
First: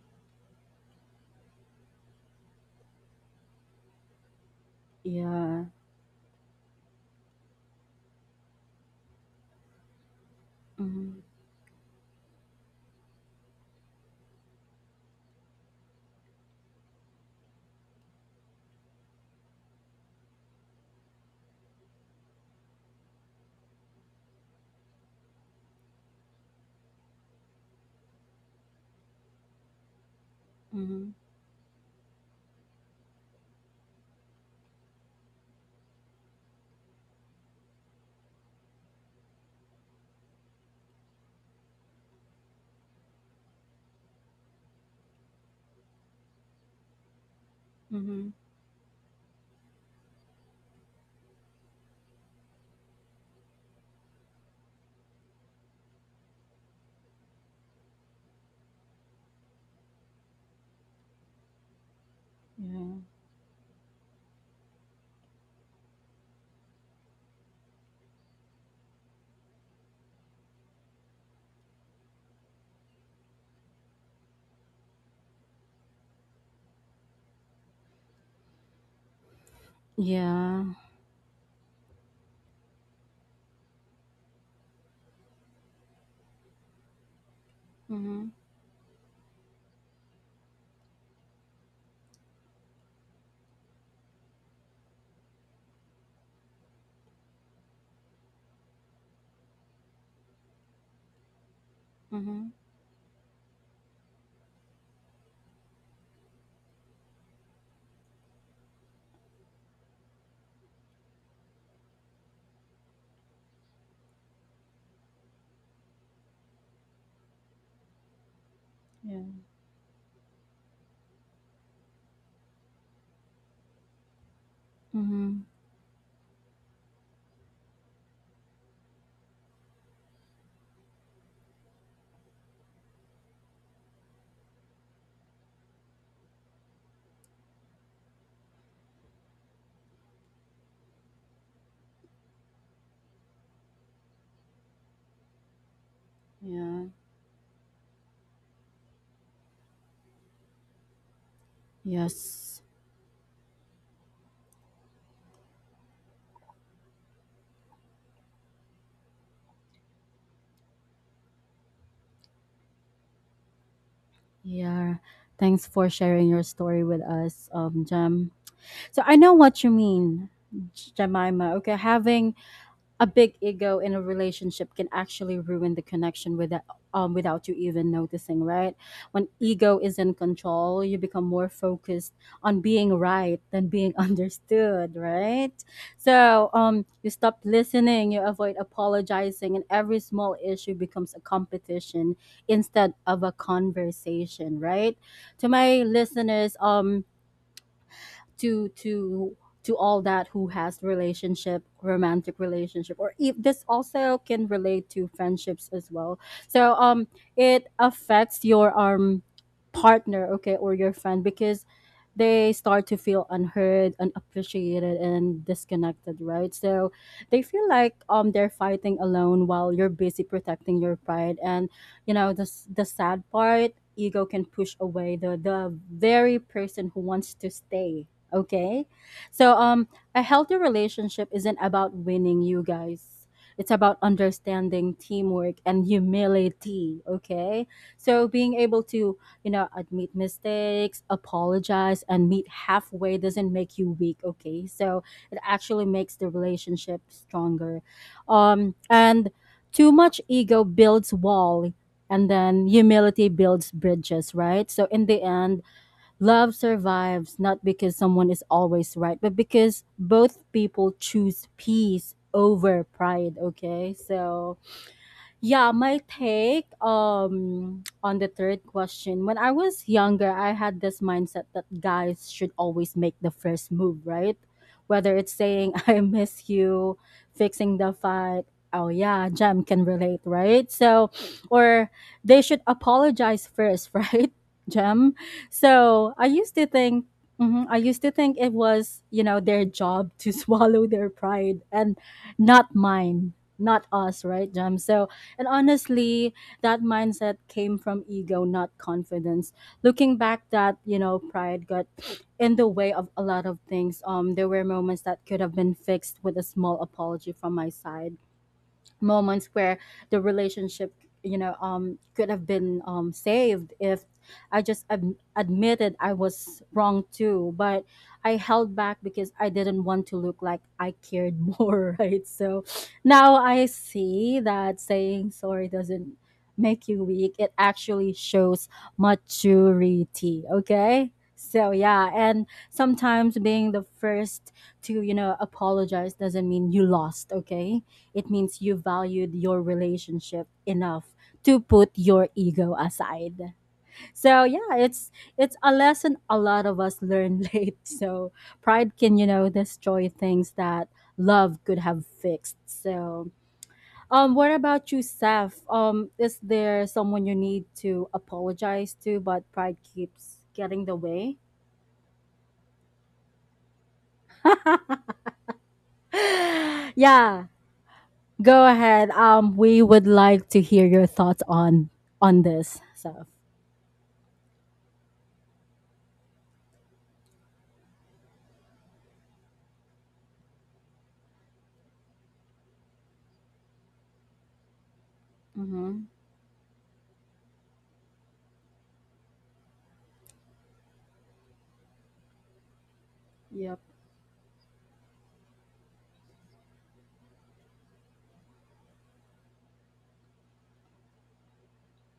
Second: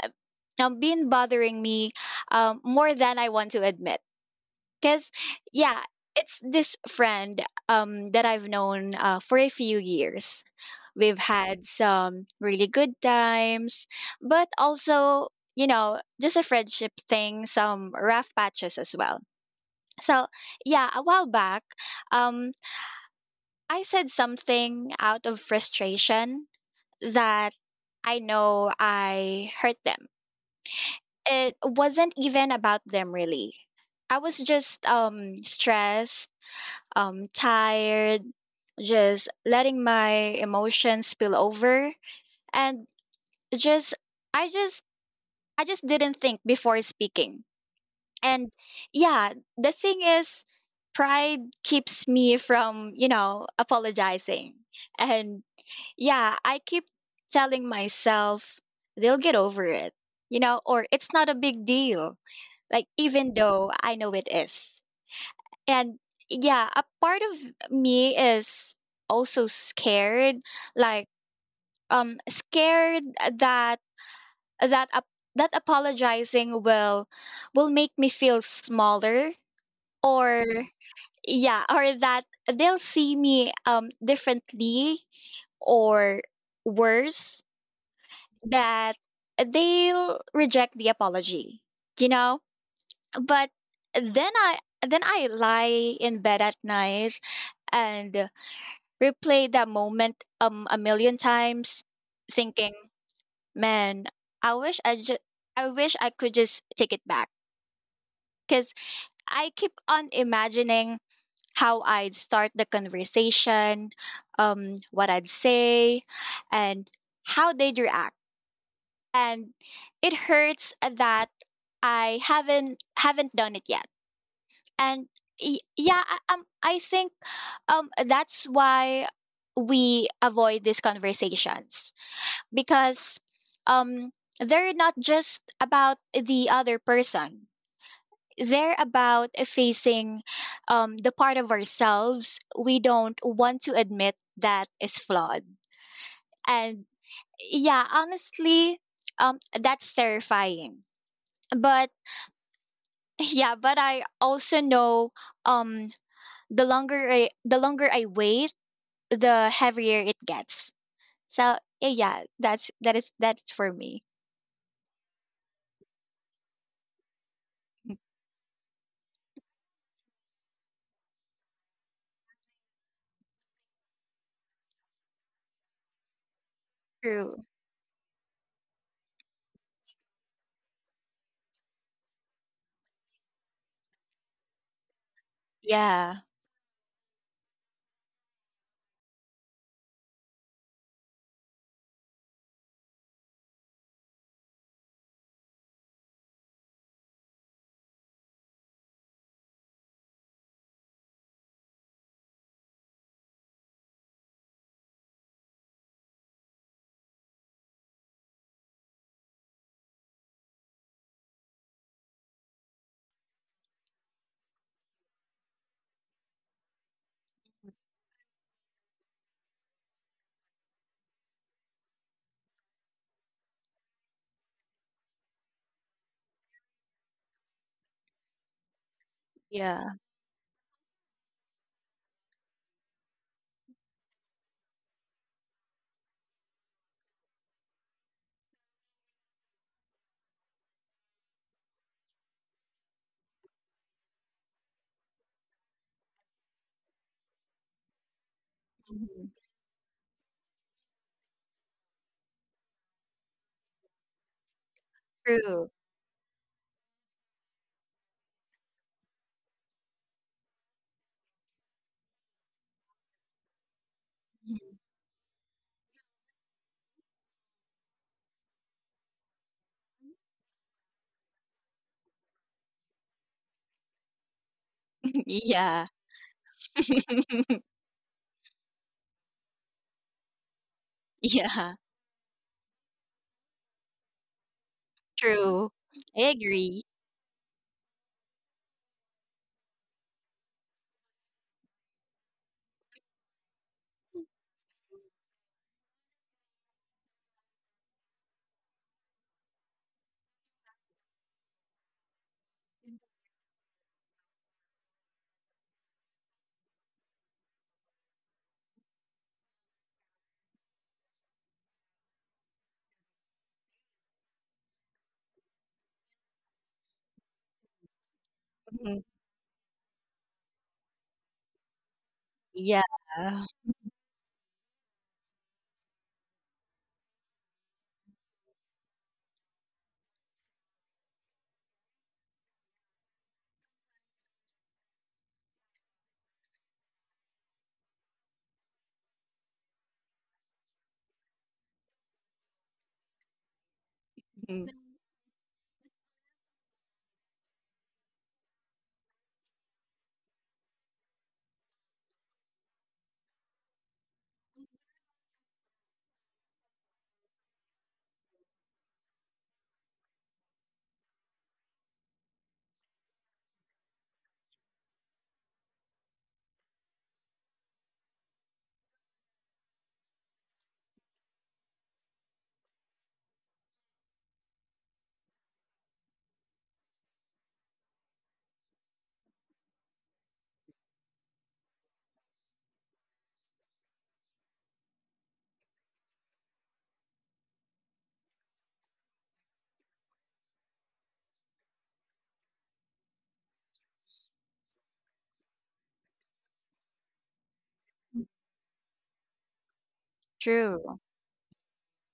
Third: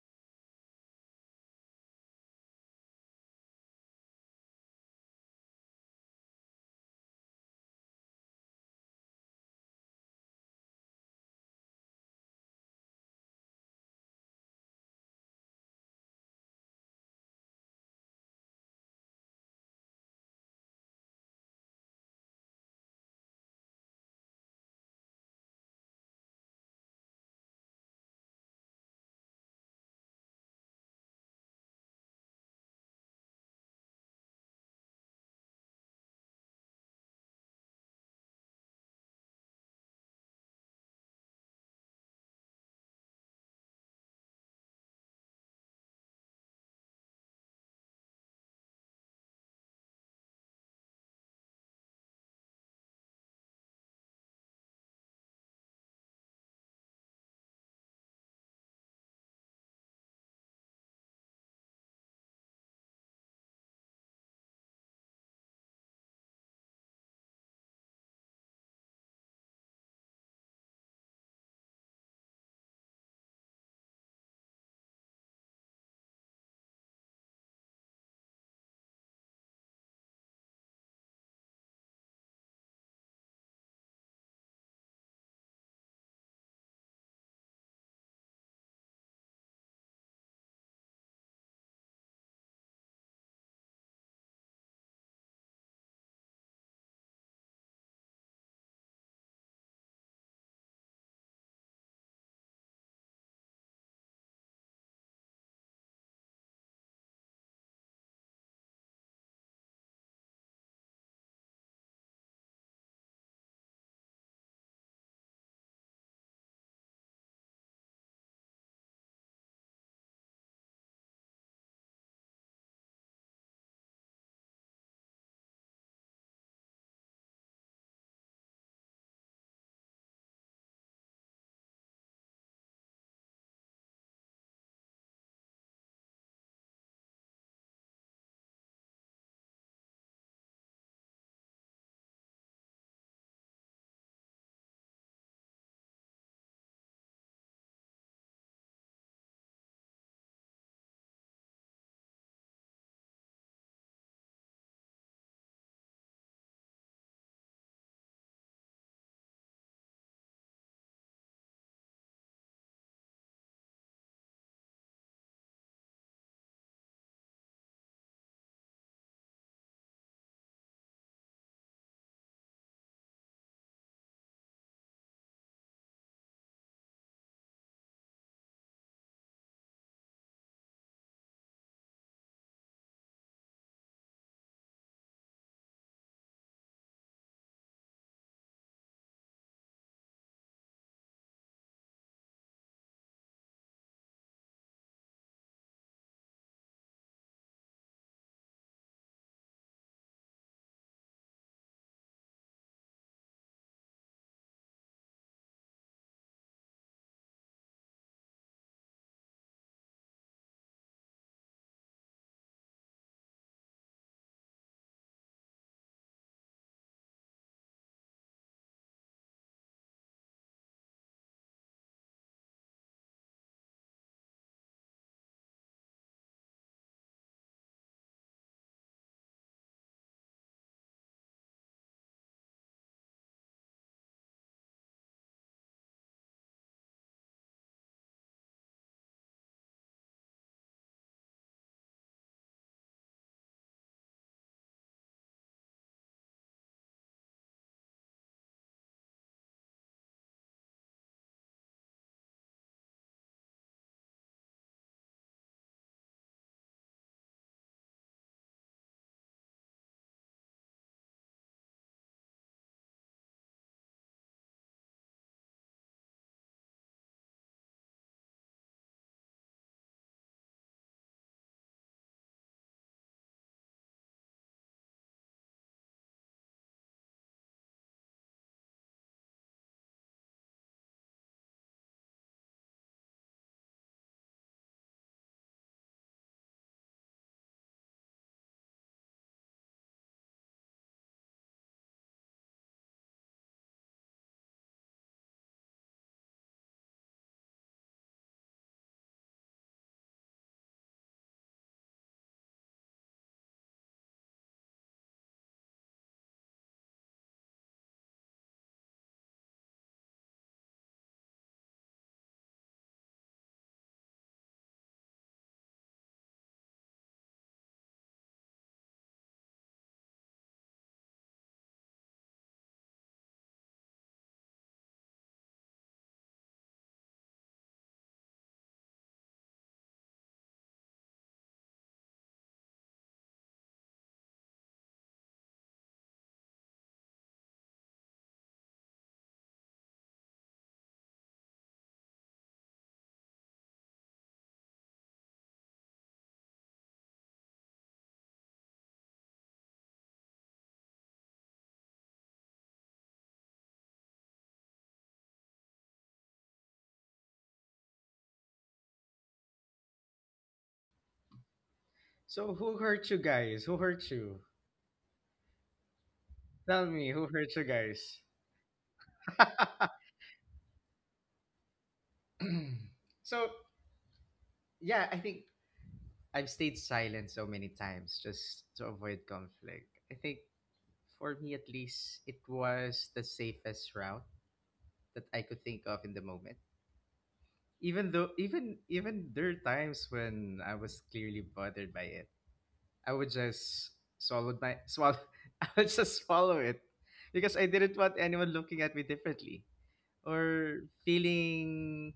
been bothering me more than I want to admit, because
Yeah.
yeah, it's this friend that I've known for a few years. We've
Mm-hmm.
had some really good times, but also, you know, just a friendship thing, some rough patches as well. So, yeah, a while back, um, I said something out of frustration that I know I hurt them.
Mm-hmm.
It wasn't even about them, really. I was just stressed, tired, just letting my emotions spill over. And just I just I just didn't think before speaking.
Mm-hmm.
And yeah, the thing is pride keeps me from, you know, apologizing. And yeah, I keep telling myself they'll get over it, you know, or it's not a big deal, like
Yeah.
even though I know it is. And yeah, a part of me is also scared, like scared that that ap- that apologizing will make me feel smaller, or
Yeah.
yeah or that they'll see me differently, or worse,
Mm-hmm.
that they'll reject the apology, you know. But then i then I lie in bed at night and replay that moment a million times
Mm-hmm.
thinking, man, i wish i just I wish I could just take it back because I keep on imagining how I'd start the conversation, what I'd say, and how they'd react.
Yeah.
And it hurts that I haven't done it yet. And
Mm-hmm.
I think that's why we avoid these conversations because um they're not just about the other person, they're about facing the part of ourselves we don't want to admit that is flawed.
Yeah.
And yeah, honestly, that's terrifying. But
Yes.
yeah, but I also know, um, the longer I wait, the heavier it gets. So yeah, that's that is that's for me.
Yeah. Thanks for sharing your story with us, Jam. So I know what you mean, Jemima. Okay, having a big ego in a relationship can actually ruin the connection without um
True.
without you even noticing, right? When ego is in control, you become more focused on being right than being understood, right?
Yeah.
So you stop listening, you avoid apologizing, and every small issue becomes a competition instead of a conversation, right? To my listeners, to to to all that who has relationship romantic relationship, or if this also can relate to friendships as well, so it affects your partner, okay, or your friend because they start to feel unheard, unappreciated and disconnected, right? So they feel like they're fighting alone while you're busy protecting your pride. And the the sad part, ego can push away the very person who wants to stay. Okay. So
Yeah.
a healthy relationship isn't about winning, you guys. It's about understanding, teamwork and humility, okay? So being able to, admit mistakes, apologize and meet halfway doesn't make you weak, okay? So it actually makes the relationship stronger. Um
Mhm.
and too much ego builds wall, and then humility builds bridges, right? So in the end,
True.
love survives not because someone is always right, but because both people choose peace over pride, okay? So yeah, my take on the third question. When I was younger, I had this mindset that guys should always make the first move, right? Whether it's saying
Yeah.
I miss you, fixing the fight. Oh yeah, Jam can relate, right? So,
Yeah.
or they should apologize first, right? Jam.
True.
So,
I
I used to
agree.
think mhm, I used to think it was, their job to swallow their pride and not mine, not us, right, Jam? So, and honestly, that mindset came from ego, not confidence. Looking back, that, pride got in the way of a lot of things. There were moments that could have been fixed with a small apology from my side, moments where the relationship could have been saved if I just admitted I was wrong too. But I held back
Mhm.
because I didn't want to look like I cared more, right? So
Yeah.
now I see that saying sorry doesn't make you weak, it actually shows maturity, okay? So yeah, and sometimes being the first to apologize doesn't mean you lost, okay? It means you valued your relationship enough to put your ego aside. So yeah,
Mhm.
it's a lesson a lot of us learn late. So pride can, destroy things that love could have fixed. So what about you, Seth? Is there someone you need to apologize to but pride keeps getting the way?
So, who hurt you guys? Who hurt you? Tell me, who
Yeah,
hurt you guys?
go ahead. We would like to hear your thoughts on this. So
So, yeah, I think I've stayed silent so many times just to avoid conflict. I think for me, at least, it was the safest route that I could think of
Mhm.
in the moment. Even though, even even there are times when I was clearly bothered by it, I would
Yep.
just swallow my swallow. I would just swallow it because I didn't want anyone looking at me differently or
True.
feeling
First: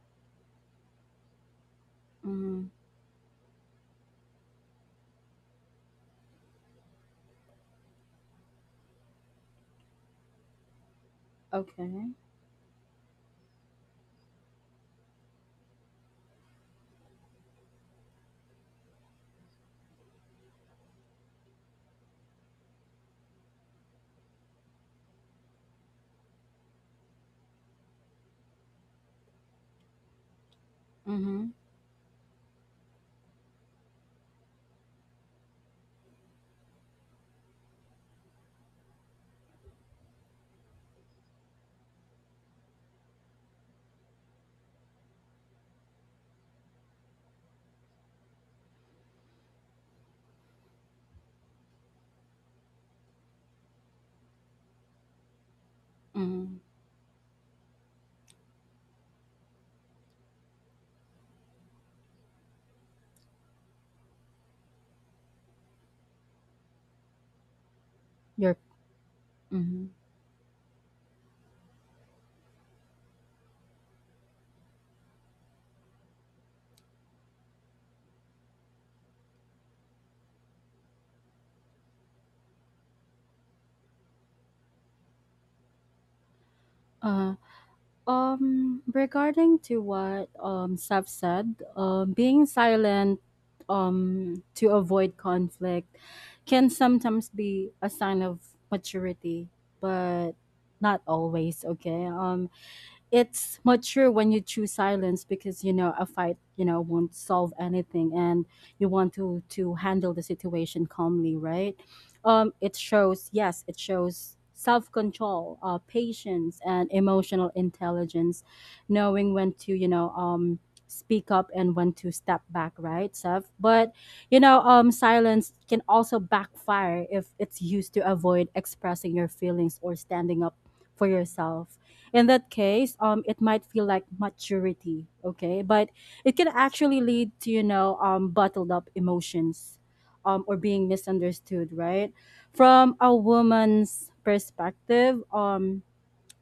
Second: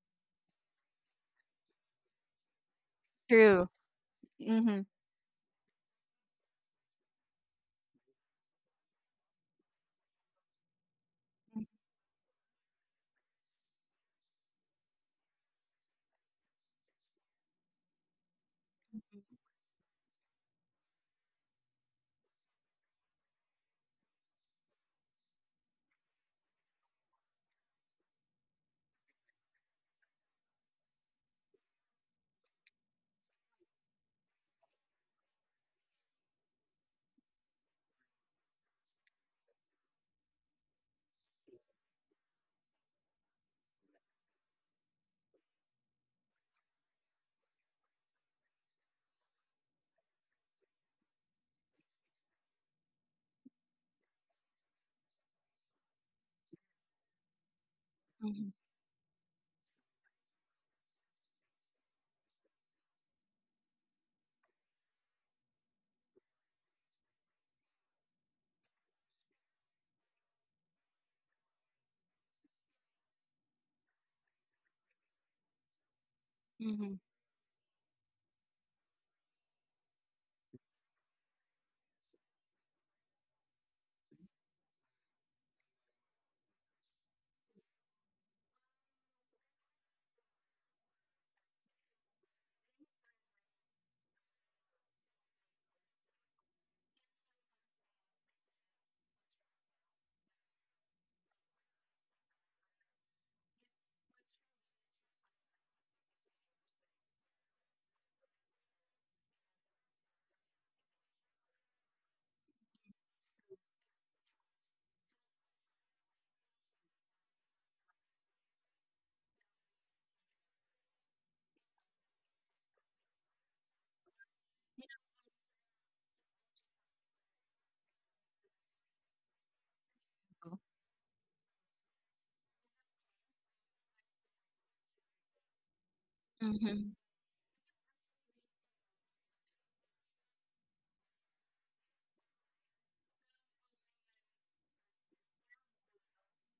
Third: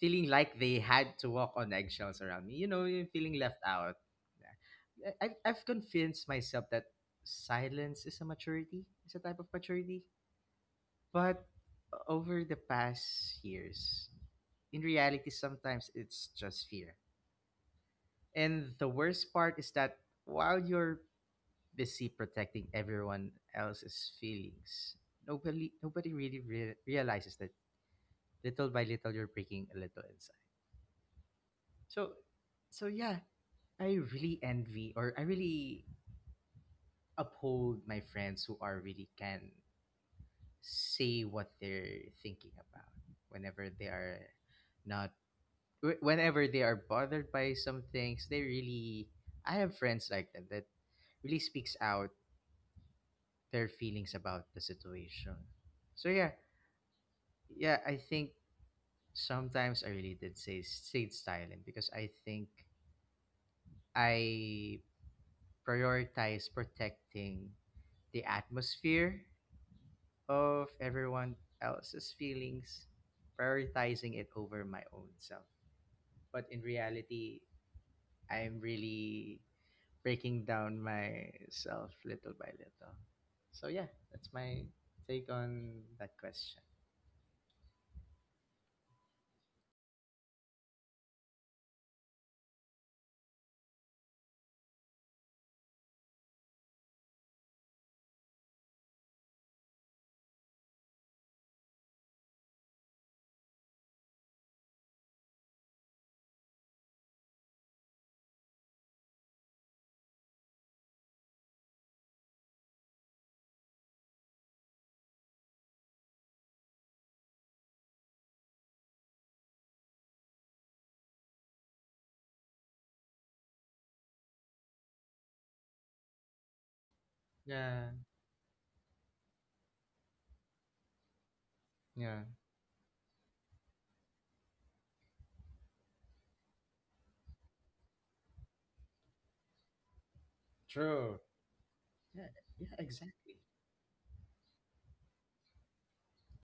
feeling like they had to walk on eggshells around me. You
Mhm.
know, you're feeling left
True.
out.
Mhm.
Yeah. I've convinced myself that silence is a maturity. It's a type of maturity. But
Mm.
Okay.
over the past years, in reality, sometimes it's just fear. And the worst part is that while you're busy protecting everyone else's feelings, nobody really realizes that little by little you're breaking a little inside.
Mhm.
So, so, yeah, I really envy, or I really uphold, my friends who are really can say what they're thinking about whenever they are not wh- whenever they are bothered by some things, they really. I have friends like that that really speaks out their feelings about the situation. So yeah,
Mhm.
yeah, I think
Mhm.
sometimes I really did say stayed silent because I think I prioritize protecting the
Your
atmosphere
Mhm.
of everyone else's feelings, prioritizing it over my own self. But in
Mhm.
reality, I'm really breaking down myself little by little. So yeah, that's my take on that question.
Uh regarding to what Sab said, being silent to avoid conflict can sometimes be a sign of maturity, but not always, okay? It's mature when you choose silence because a fight won't solve anything, and you want to handle the situation calmly, right? It shows, yes, it shows self-control, patience and emotional intelligence, knowing when to speak up and when to step back, right, Seth? But silence can also backfire if it's
Yeah,
used to avoid expressing your feelings or standing up for yourself.
yeah,
In that case it might feel like maturity, okay, but it can
Mhm.
actually lead to bottled up emotions, or being
true.
misunderstood, right?
Yeah, yeah,
From a
exactly.
woman's perspective,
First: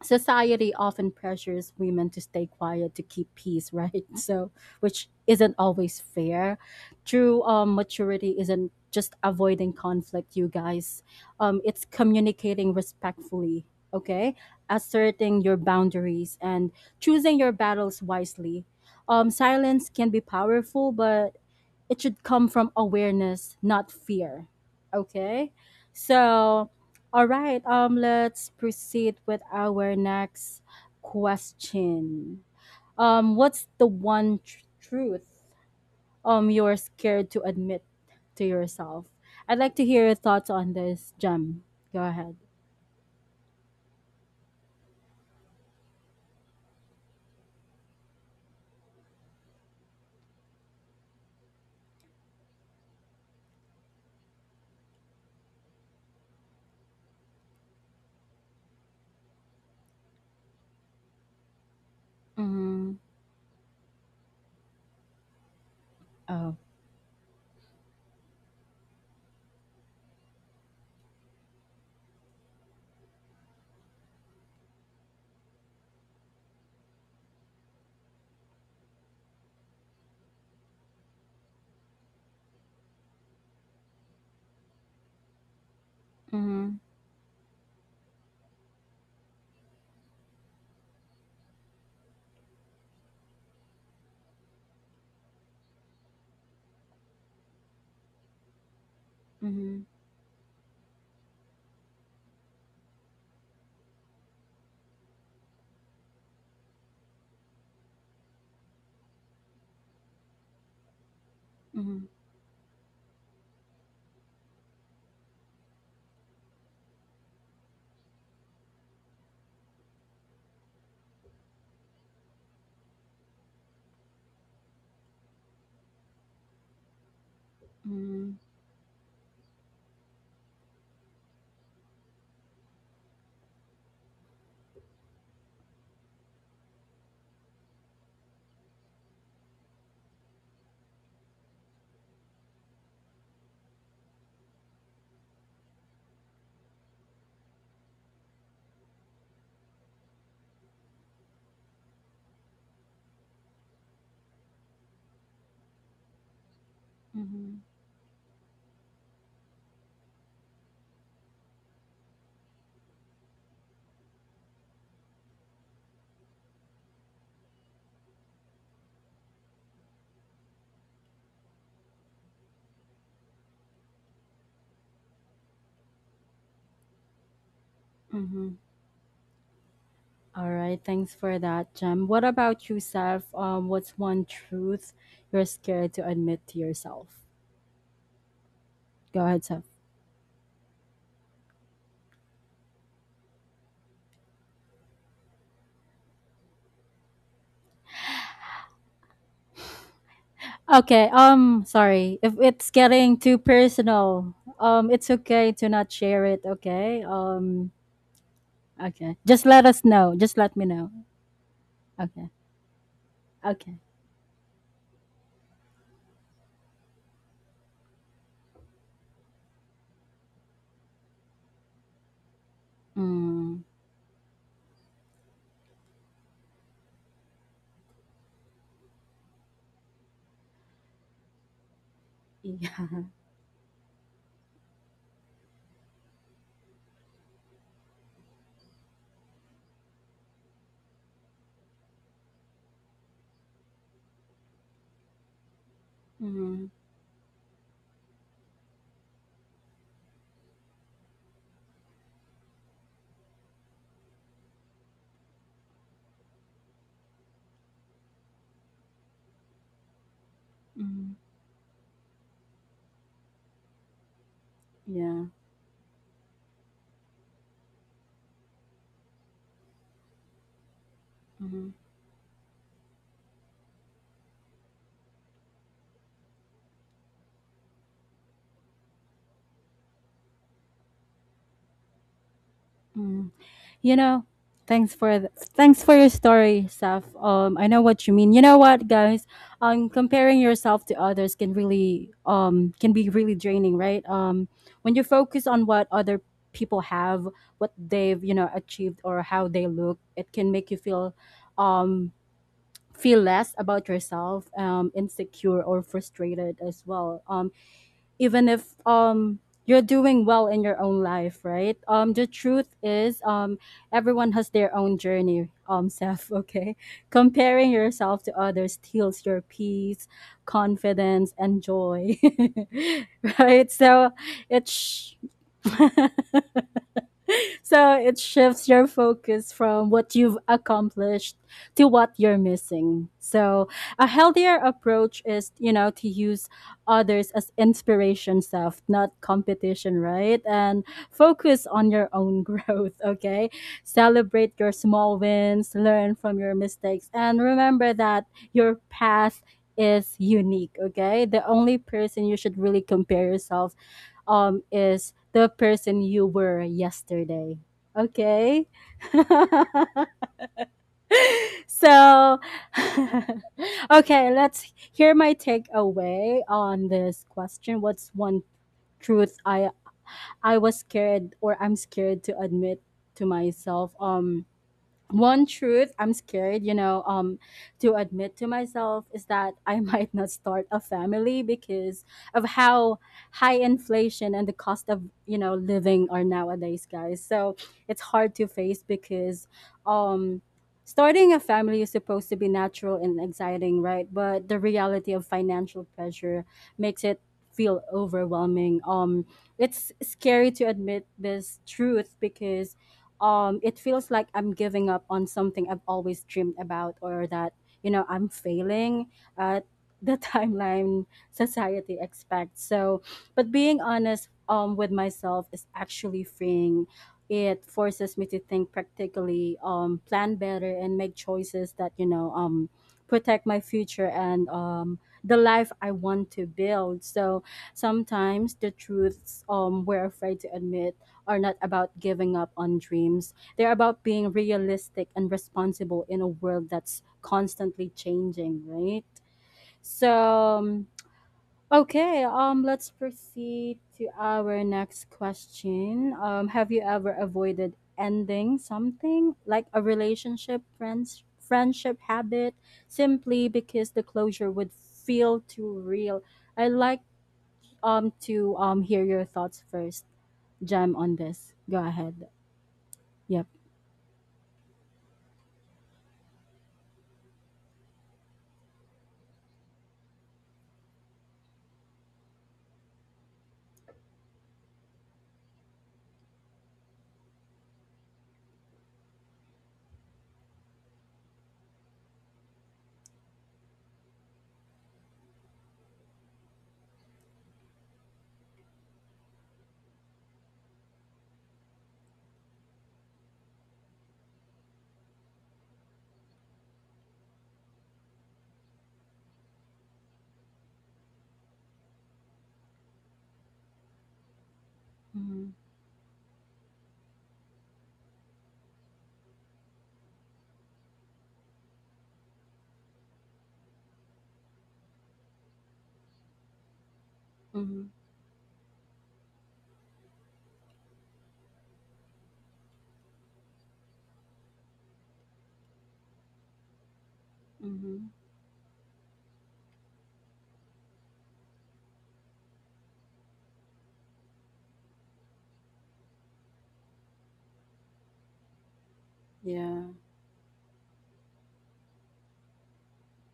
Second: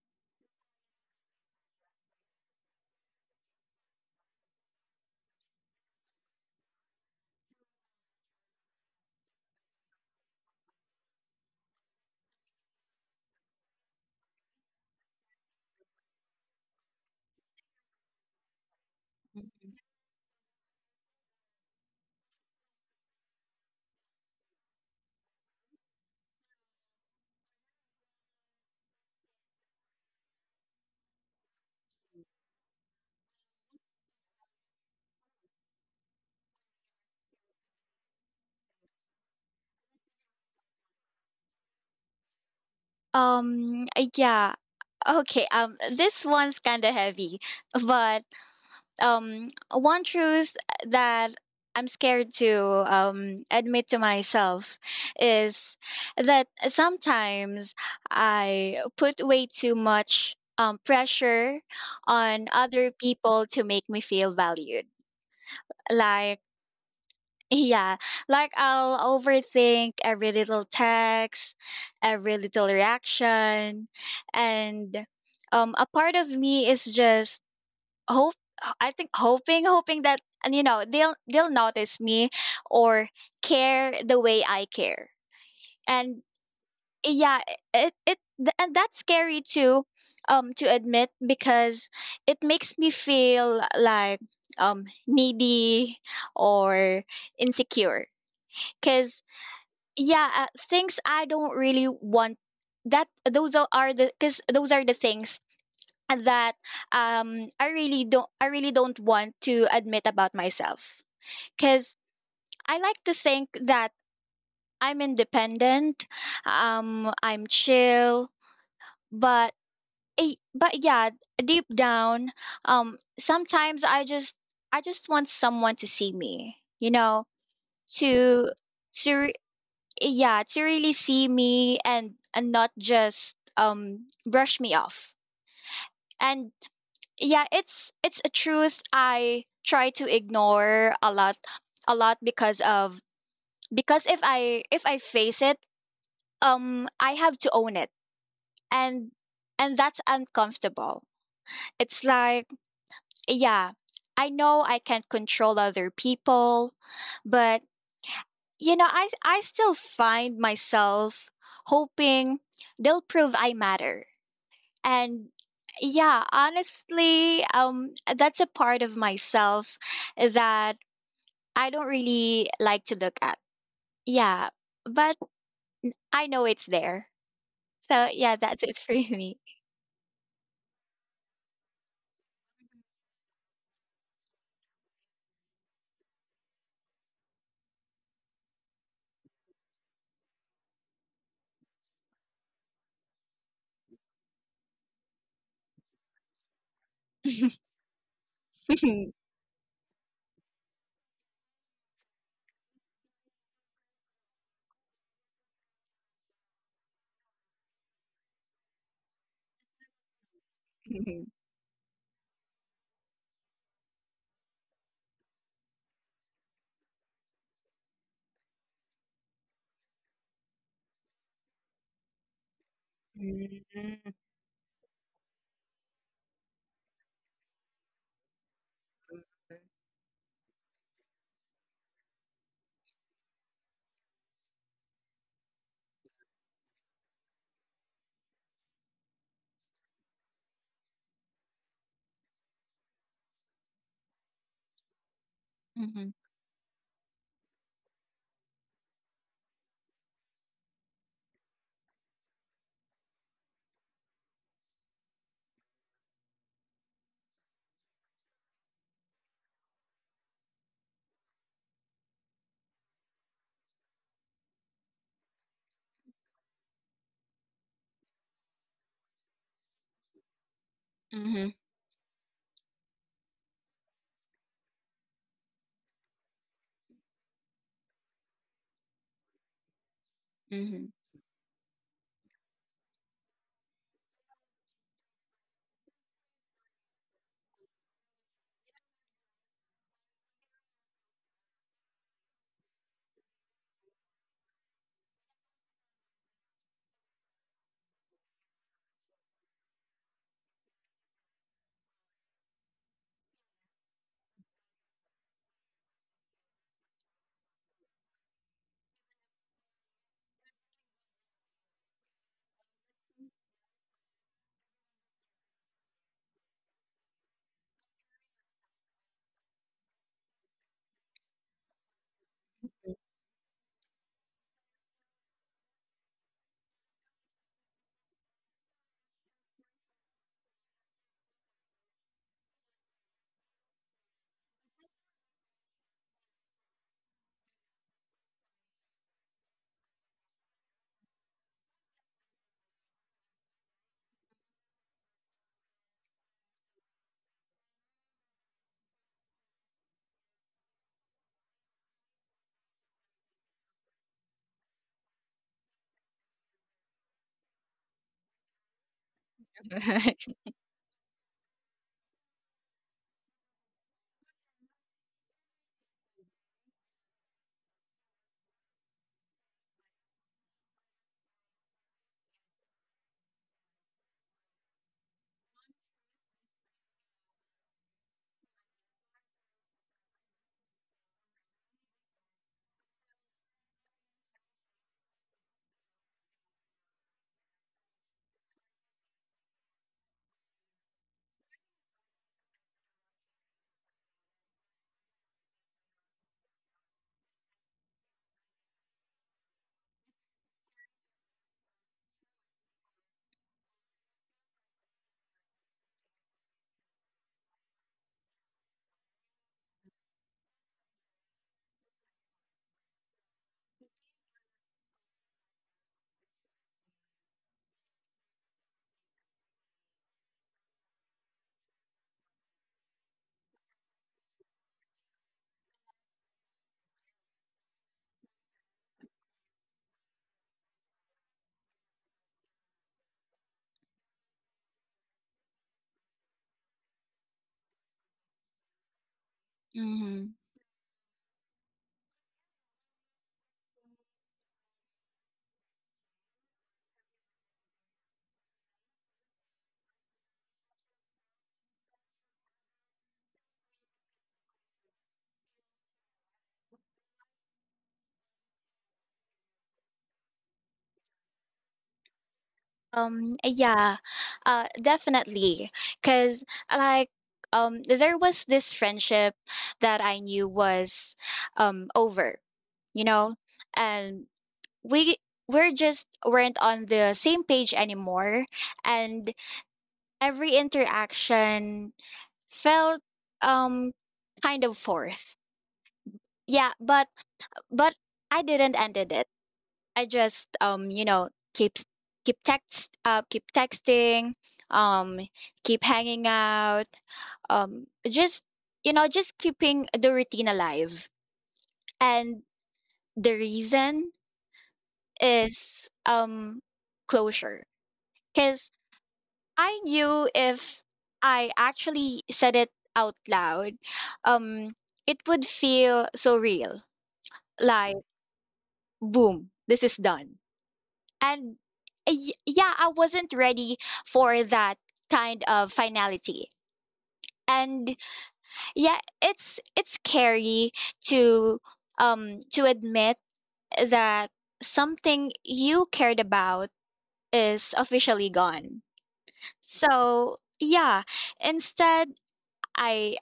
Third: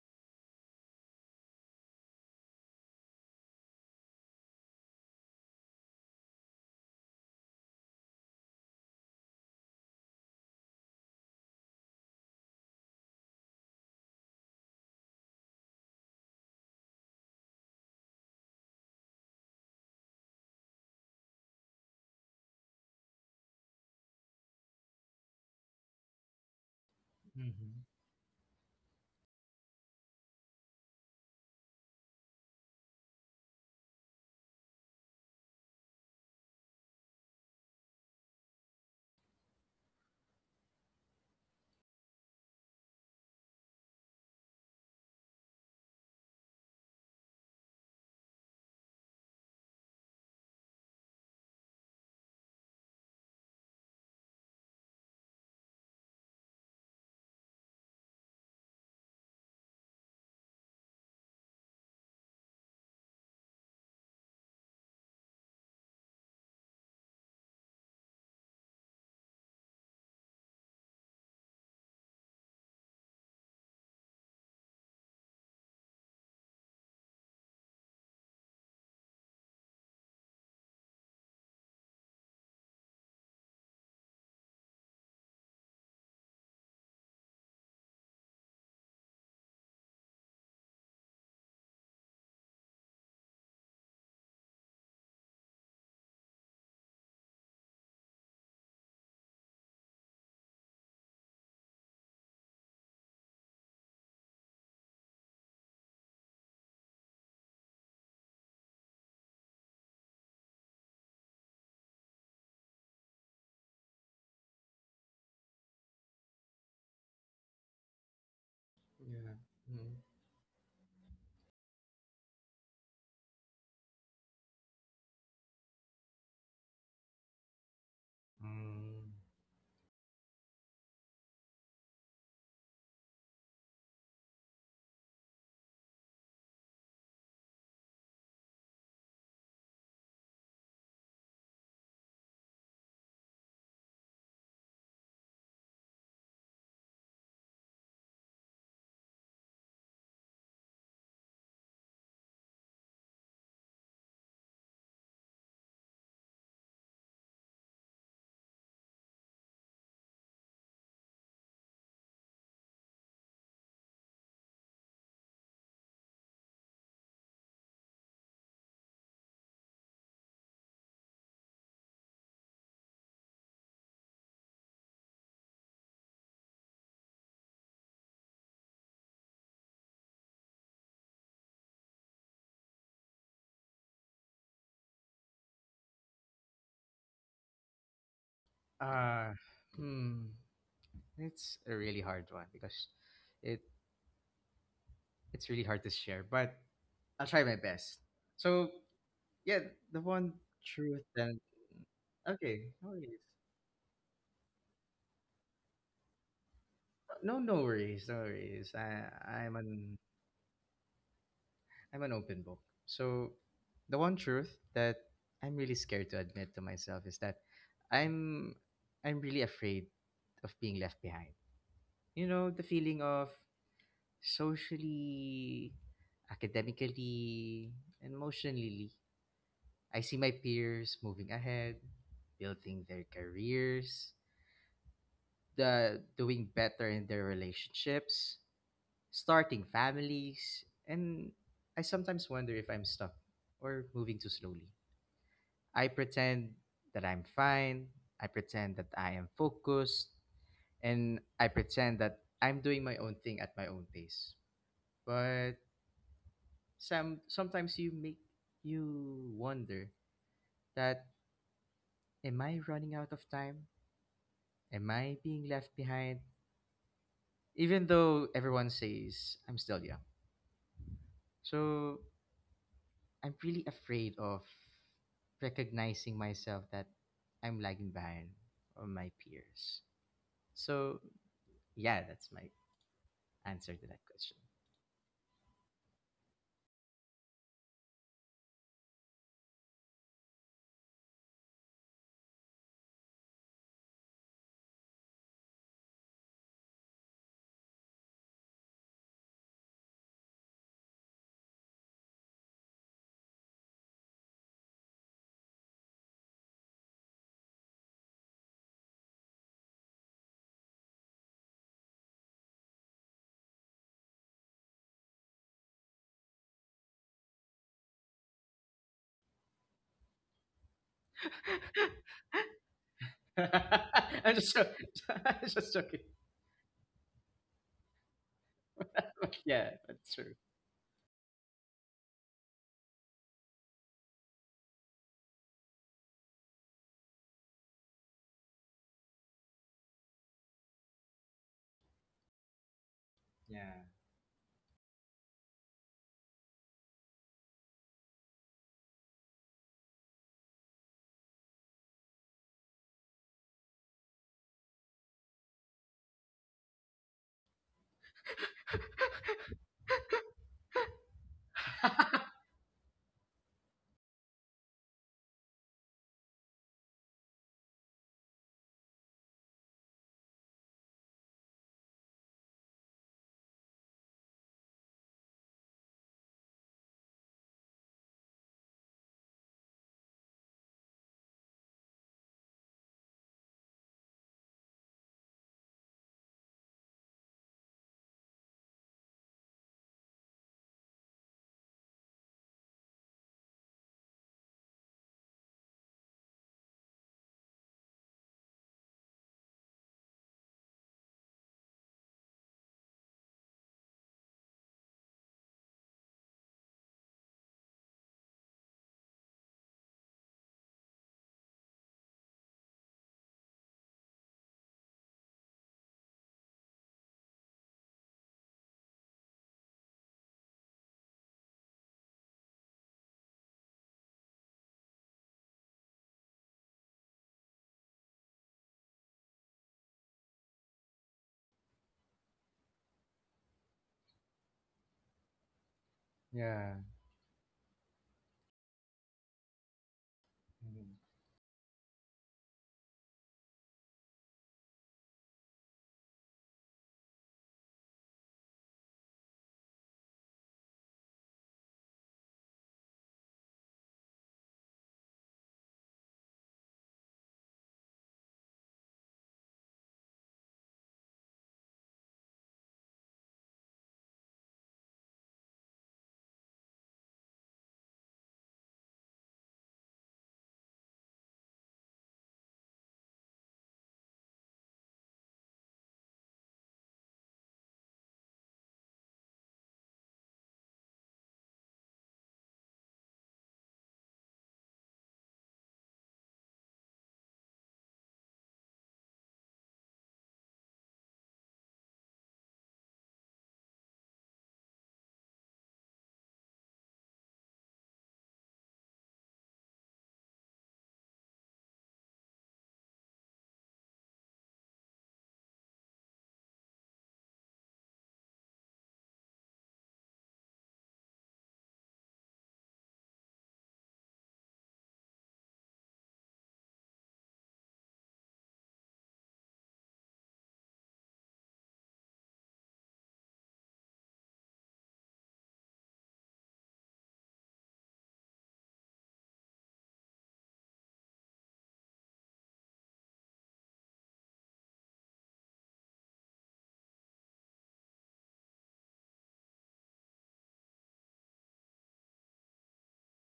society often pressures women to stay quiet to keep peace, right? So which isn't always fair, true. Maturity isn't just avoiding conflict, you guys, it's communicating respectfully, okay, asserting your boundaries and choosing your battles wisely.
Mhm.
Silence can be powerful, but it should come from awareness, not fear, okay? So, all right,
Mm-hmm.
let's proceed with our next question. What's the one truth you're scared to admit to yourself? I'd like to hear your thoughts on this, Jem. Go ahead.
Yeah. Okay. This one's kind of heavy, but one truth that I'm scared to admit to myself is that sometimes I put way too much pressure on
Mm-hmm.
other people to make me feel valued. Like,
Oh.
yeah, like I'll overthink every little text, every little reaction, and a part of me is just hope I think hoping hoping that, and you know, they'll notice me or care the way I care. And
Mm-hmm.
yeah, and that's scary too, to admit, because it makes me feel like needy or insecure, because
Mm-hmm.
yeah, things I don't really want that those are the because those are the things that I really don't want to admit about myself, because
Mm-hmm.
I like to think that I'm independent, I'm chill.
Yeah.
But
Mm.
Yeah, deep down, sometimes I just want someone to see me, you know,
Mm-hmm.
to to
Mm.
re- yeah, to really see me and not just brush me off. And yeah, it's a truth I try to ignore a lot, because of because if I face it, I have to own it. And that's uncomfortable. It's like, yeah, I know I can't control other people,
Mm-hmm.
but you know, I still find myself hoping they'll prove I matter. And yeah, honestly, that's a part of myself that I don't really like to look at. Yeah, but I know it's there. So
Mm-hmm.
yeah, that's it for me.
All right. Thanks for that, Jem. What about you, Seth? What's one truth you're scared to admit to yourself? Go ahead,
Uh,
Seth.
hmm, it's a really hard one because it it's really hard to share, but I'll try my best. So
Mhm.
yeah, the one
Okay,
truth and
sorry. If it's
okay, no
getting
worries.
too personal, it's okay to not share it, okay?
No, no worries, no worries.
Okay.
I
Just let
I'm
us
an
know. Just let me know.
Mhm.
I'm an
Okay.
open book. So,
Okay.
the one truth that I'm really scared to admit to myself is that I'm I'm really afraid of being left behind. You know, the feeling of
Mm.
Mm.
socially, academically, and emotionally. I see my peers moving ahead,
Yeah.
building their careers, the doing better in their relationships, starting families, and I sometimes wonder if I'm stuck or moving too slowly. I
Mm-hmm.
pretend that I'm fine. I pretend that I am focused. And I pretend that I'm doing my own thing at my own pace. But sometimes you wonder that am I running out of time? Am
Yeah.
I being left behind? Even though everyone says I'm still young.
Mhm.
Mm-hmm.
So I'm really afraid of recognizing myself that I'm lagging behind on my peers.
Mhm.
So yeah, that's my
Mm-hmm.
answer
You
to that
know,
question.
Thanks for your story, Saf. I know what you mean. You know what, guys? Comparing yourself to others can be really draining, right? When you focus on what other people have, what they've achieved or how they look, it can make you um feel less about yourself, insecure or frustrated as well. Even if you're doing well in your own life, right? The truth is, everyone has their own journey. Seth, okay. Comparing yourself to others steals your peace, confidence, and joy, right? So
I'm just so,
it's
I'm just joking.
so it shifts your focus
Yeah,
from
that's
what
true.
you've accomplished to what you're missing. So a healthier approach is, to use others as inspiration self, not competition, right? And focus on your own growth, okay?
Yeah,
Celebrate your small wins, learn from your mistakes, and remember that your path is unique, okay? The only person you should really compare yourself is the person you were yesterday. Okay? So okay, let's hear my takeaway on this question. What's one truth I was scared, or I'm scared to admit to myself? One truth I'm scared, to admit to myself is that I might not start a family because of how high inflation and the cost of, living are nowadays, guys. So it's hard to face because um starting a family is supposed to be natural and exciting, right? But the reality of financial pressure makes it feel overwhelming. It's scary to admit this truth because, it feels like I'm giving up on something I've always dreamed about, or that I'm failing at the timeline society expects. So, but being honest, with myself is actually freeing. It forces me to think practically, plan better, and make choices that protect my future and, the life I want to build. So sometimes the truths, we're afraid to admit are not about giving up on dreams. They're about being realistic and responsible in a world
yeah,
that's constantly changing, right? So,
Mhm.
mhm,
okay, let's proceed to our next question. Have you ever avoided ending something like a relationship, friendship, habit, simply because the closure would feel too real? I like to hear your thoughts first, Jam, on this. Go ahead. Yep.
Um, yeah, definitely. Because, like, there was this friendship that I knew was, over, you know, and we we're just weren't on the same page anymore, and every interaction felt um kind of forced. Yeah, but but I didn't end it. I just, you know, keep texting, um keep hanging out, just you know, just keeping the routine alive. And the reason
Mhm.
is, closure, cuz I knew if I actually said it out loud, um it would feel so real.
Mhm.
Like, boom, this is done. And yeah, I wasn't ready for that kind of finality.
Mhm.
And yeah, it's scary to to admit that something you cared about is officially gone.
Yeah.
So yeah, instead I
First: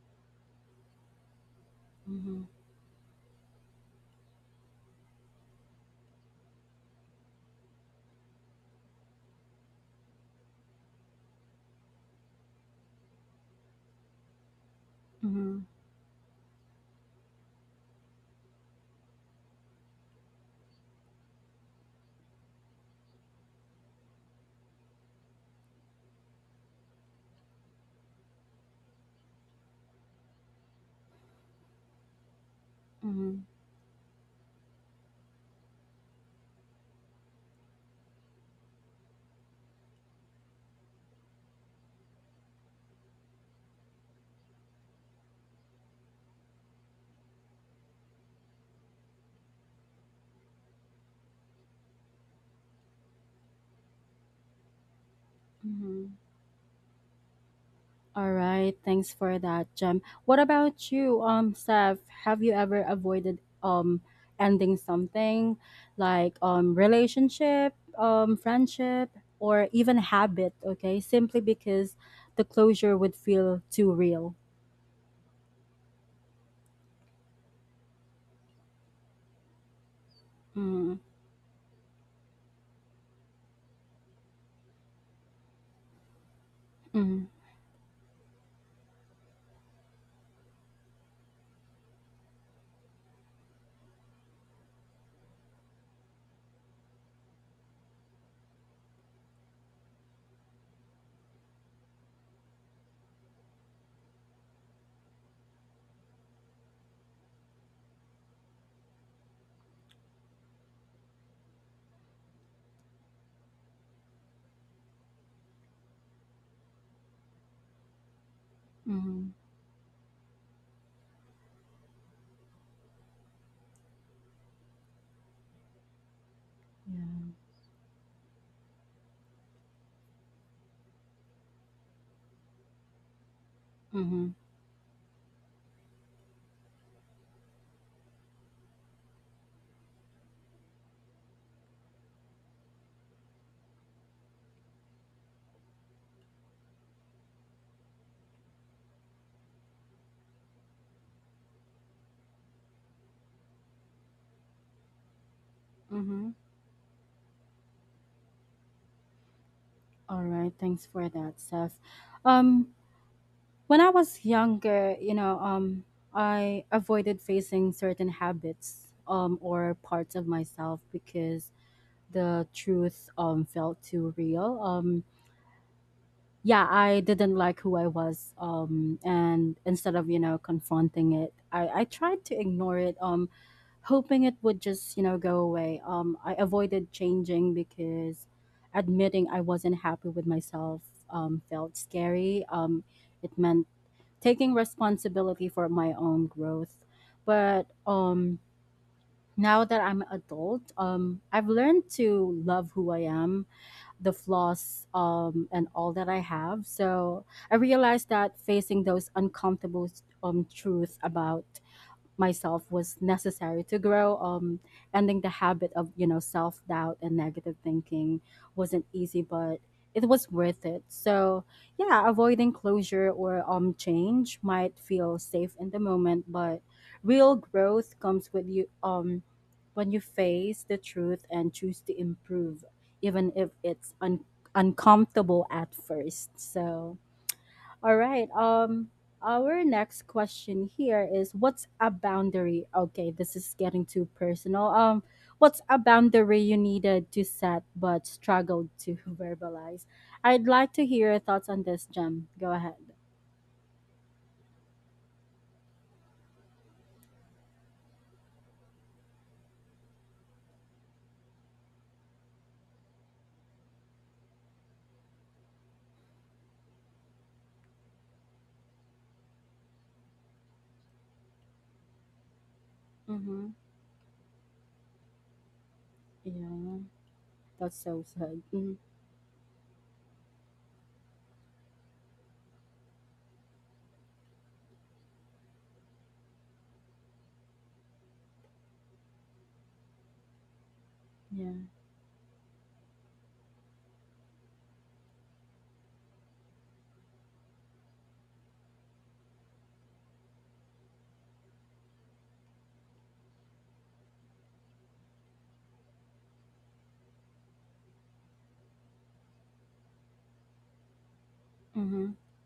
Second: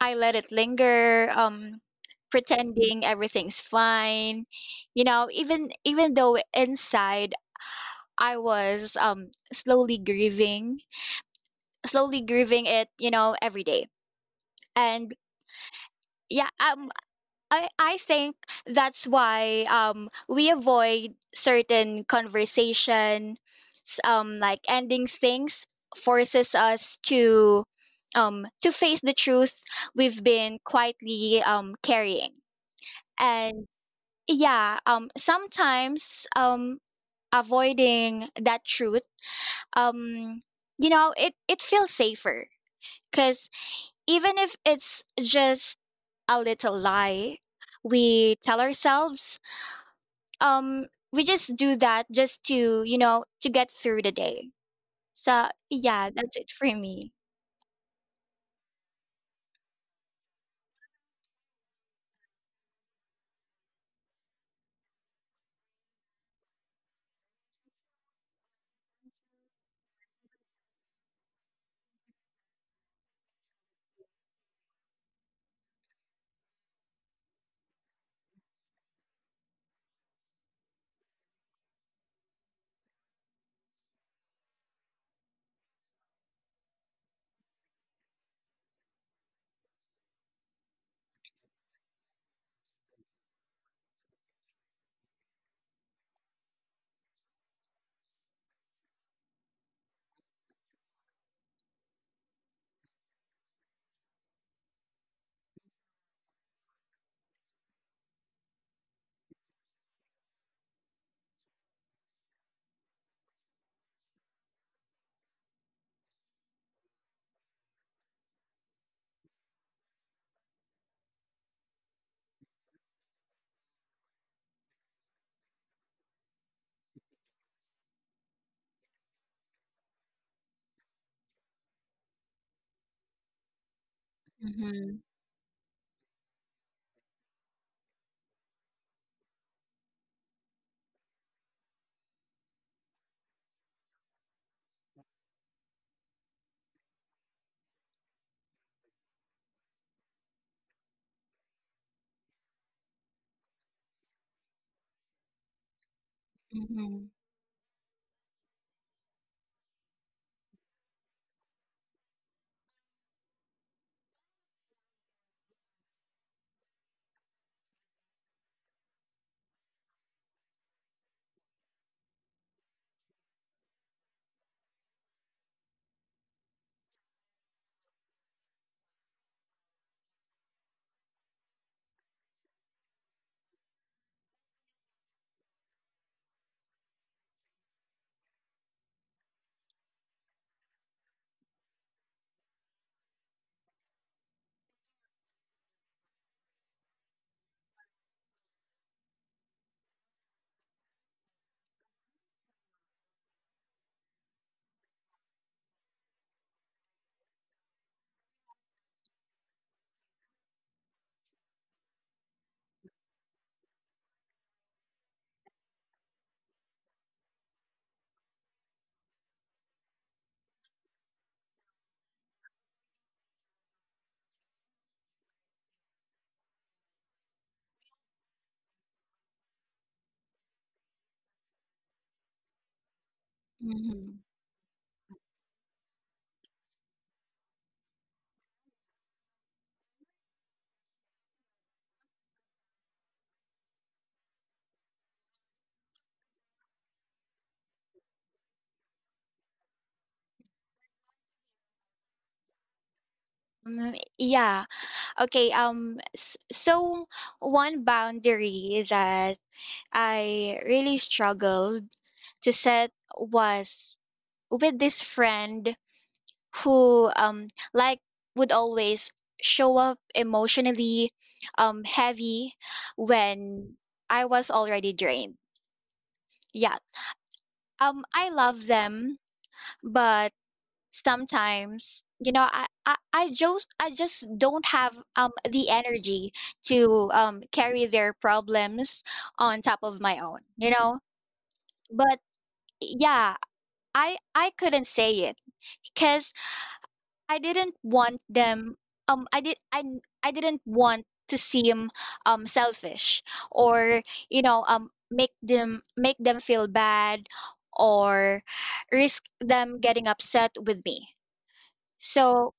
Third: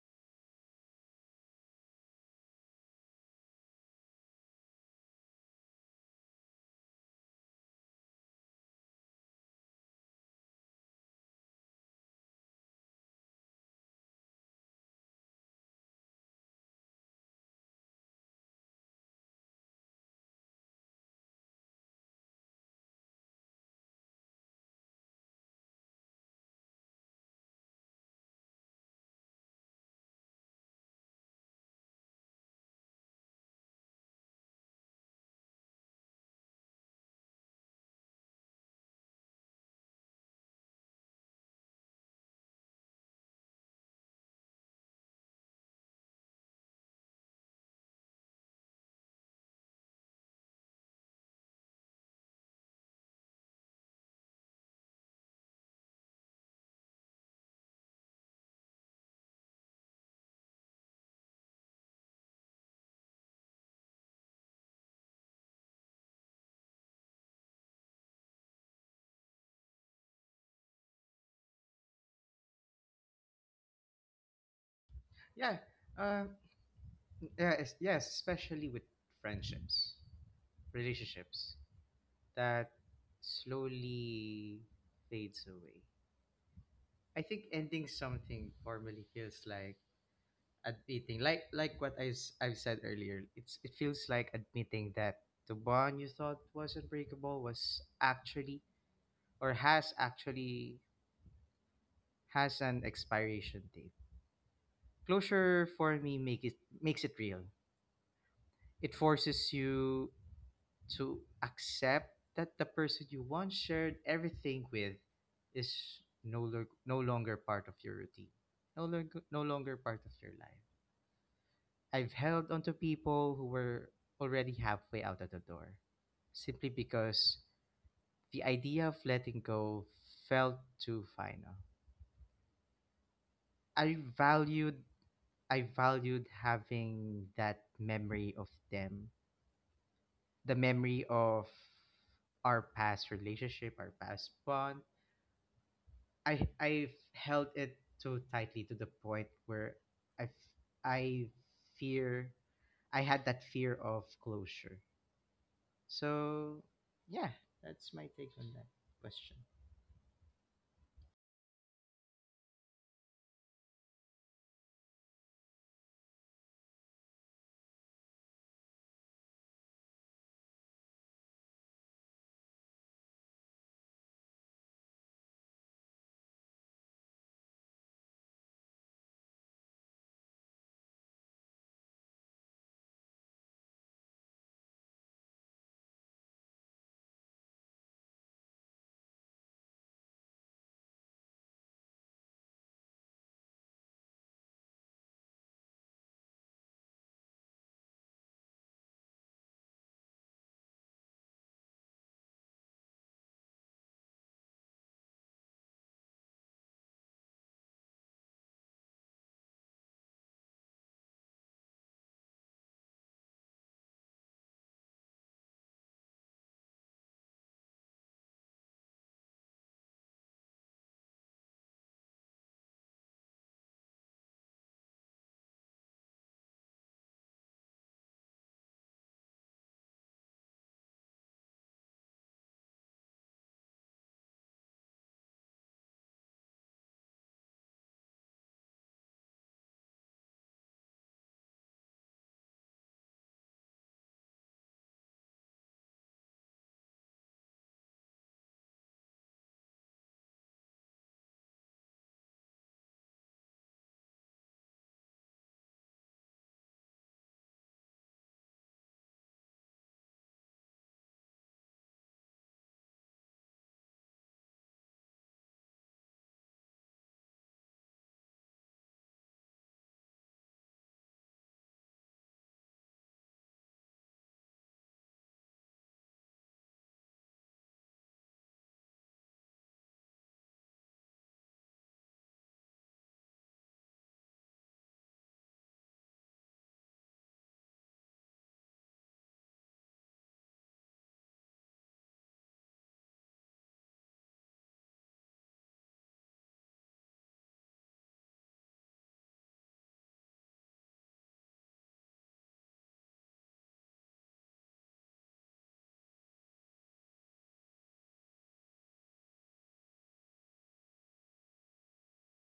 I let it linger,
Mhm.
pretending everything's fine. You know, even though inside I was, slowly grieving, slowly grieving it, you know, every day. And
Mhm.
yeah, I think that's why we avoid certain conversation, like ending things forces us to face the truth we've been quietly carrying.
Mhm.
And yeah, sometimes avoiding that truth, um, you know, it feels safer, because even if it's just a little lie we tell ourselves. Um, we just do that just to, you know, to get through the day. So, yeah,
Mhm.
that's it for me.
All right. Thanks for that, Jem. What about you, Steph? Have you ever avoided ending something like relationship, friendship, or even habit? Okay, simply because the closure would feel too real.
yeah. Uh, yeah, yes, especially with friendships,
Mhm.
relationships that slowly fades away. I
Mhm.
think ending something formally feels like admitting, like what I've said earlier. It feels like admitting that the bond you thought was unbreakable was actually, or has actually, has an expiration date. Closure for me makes it real. It forces you to accept that the person you once shared everything with is no longer part of your routine. No longer
Mhm.
no longer part of your life. I've held onto people who were already halfway out of the door simply
Yeah.
because the idea of letting go felt too final. I
Mhm.
valued
Mm-hmm.
I valued having that memory of them, the memory of our past relationship, our past bond. I've held it too tightly to the point where I f- I fear I had that fear of closure.
Mhm.
So
Mm-hmm.
yeah, that's my take on that question.
All right. Thanks for that, Steph. Um, when I was younger, I avoided facing certain habits, or parts of myself because the truth, felt too real. Yeah, I didn't like who I was, and instead of confronting it, I tried to ignore it, hoping it would just go away. I avoided changing because admitting I wasn't happy with myself felt scary. It meant taking responsibility for my own growth. But now that I'm an adult, I've learned to love who I am, the flaws and all that I have. So I realized that facing those uncomfortable truth about myself was necessary to grow. Ending the habit of self doubt and negative thinking wasn't easy, but it was worth it. So yeah, avoiding closure or change might feel safe in the moment, but real growth comes with you when you face the truth and choose to improve, even if it's
Mm-hmm.
uncomfortable at first. So all right. Our next question here is what's a boundary? Okay, this is getting too personal. What's a boundary you needed to set but struggled to verbalize? I'd like to hear your thoughts on this, Jem. Go ahead.
Mm. Yeah. Okay. So one boundary that I really struggled to set was with this friend who, like, would always show up emotionally heavy
Mm-hmm.
when I was already drained. Yeah.
Yeah, that's so
I
sad.
love
Mm-hmm.
them, but sometimes you know, I just don't have the energy to carry their problems on top of my own, you know?
Yeah.
But yeah, I couldn't say it because I didn't want them, I didn't want to seem selfish, or you know, make them feel bad, or risk them getting upset with me.
Mm-hmm.
So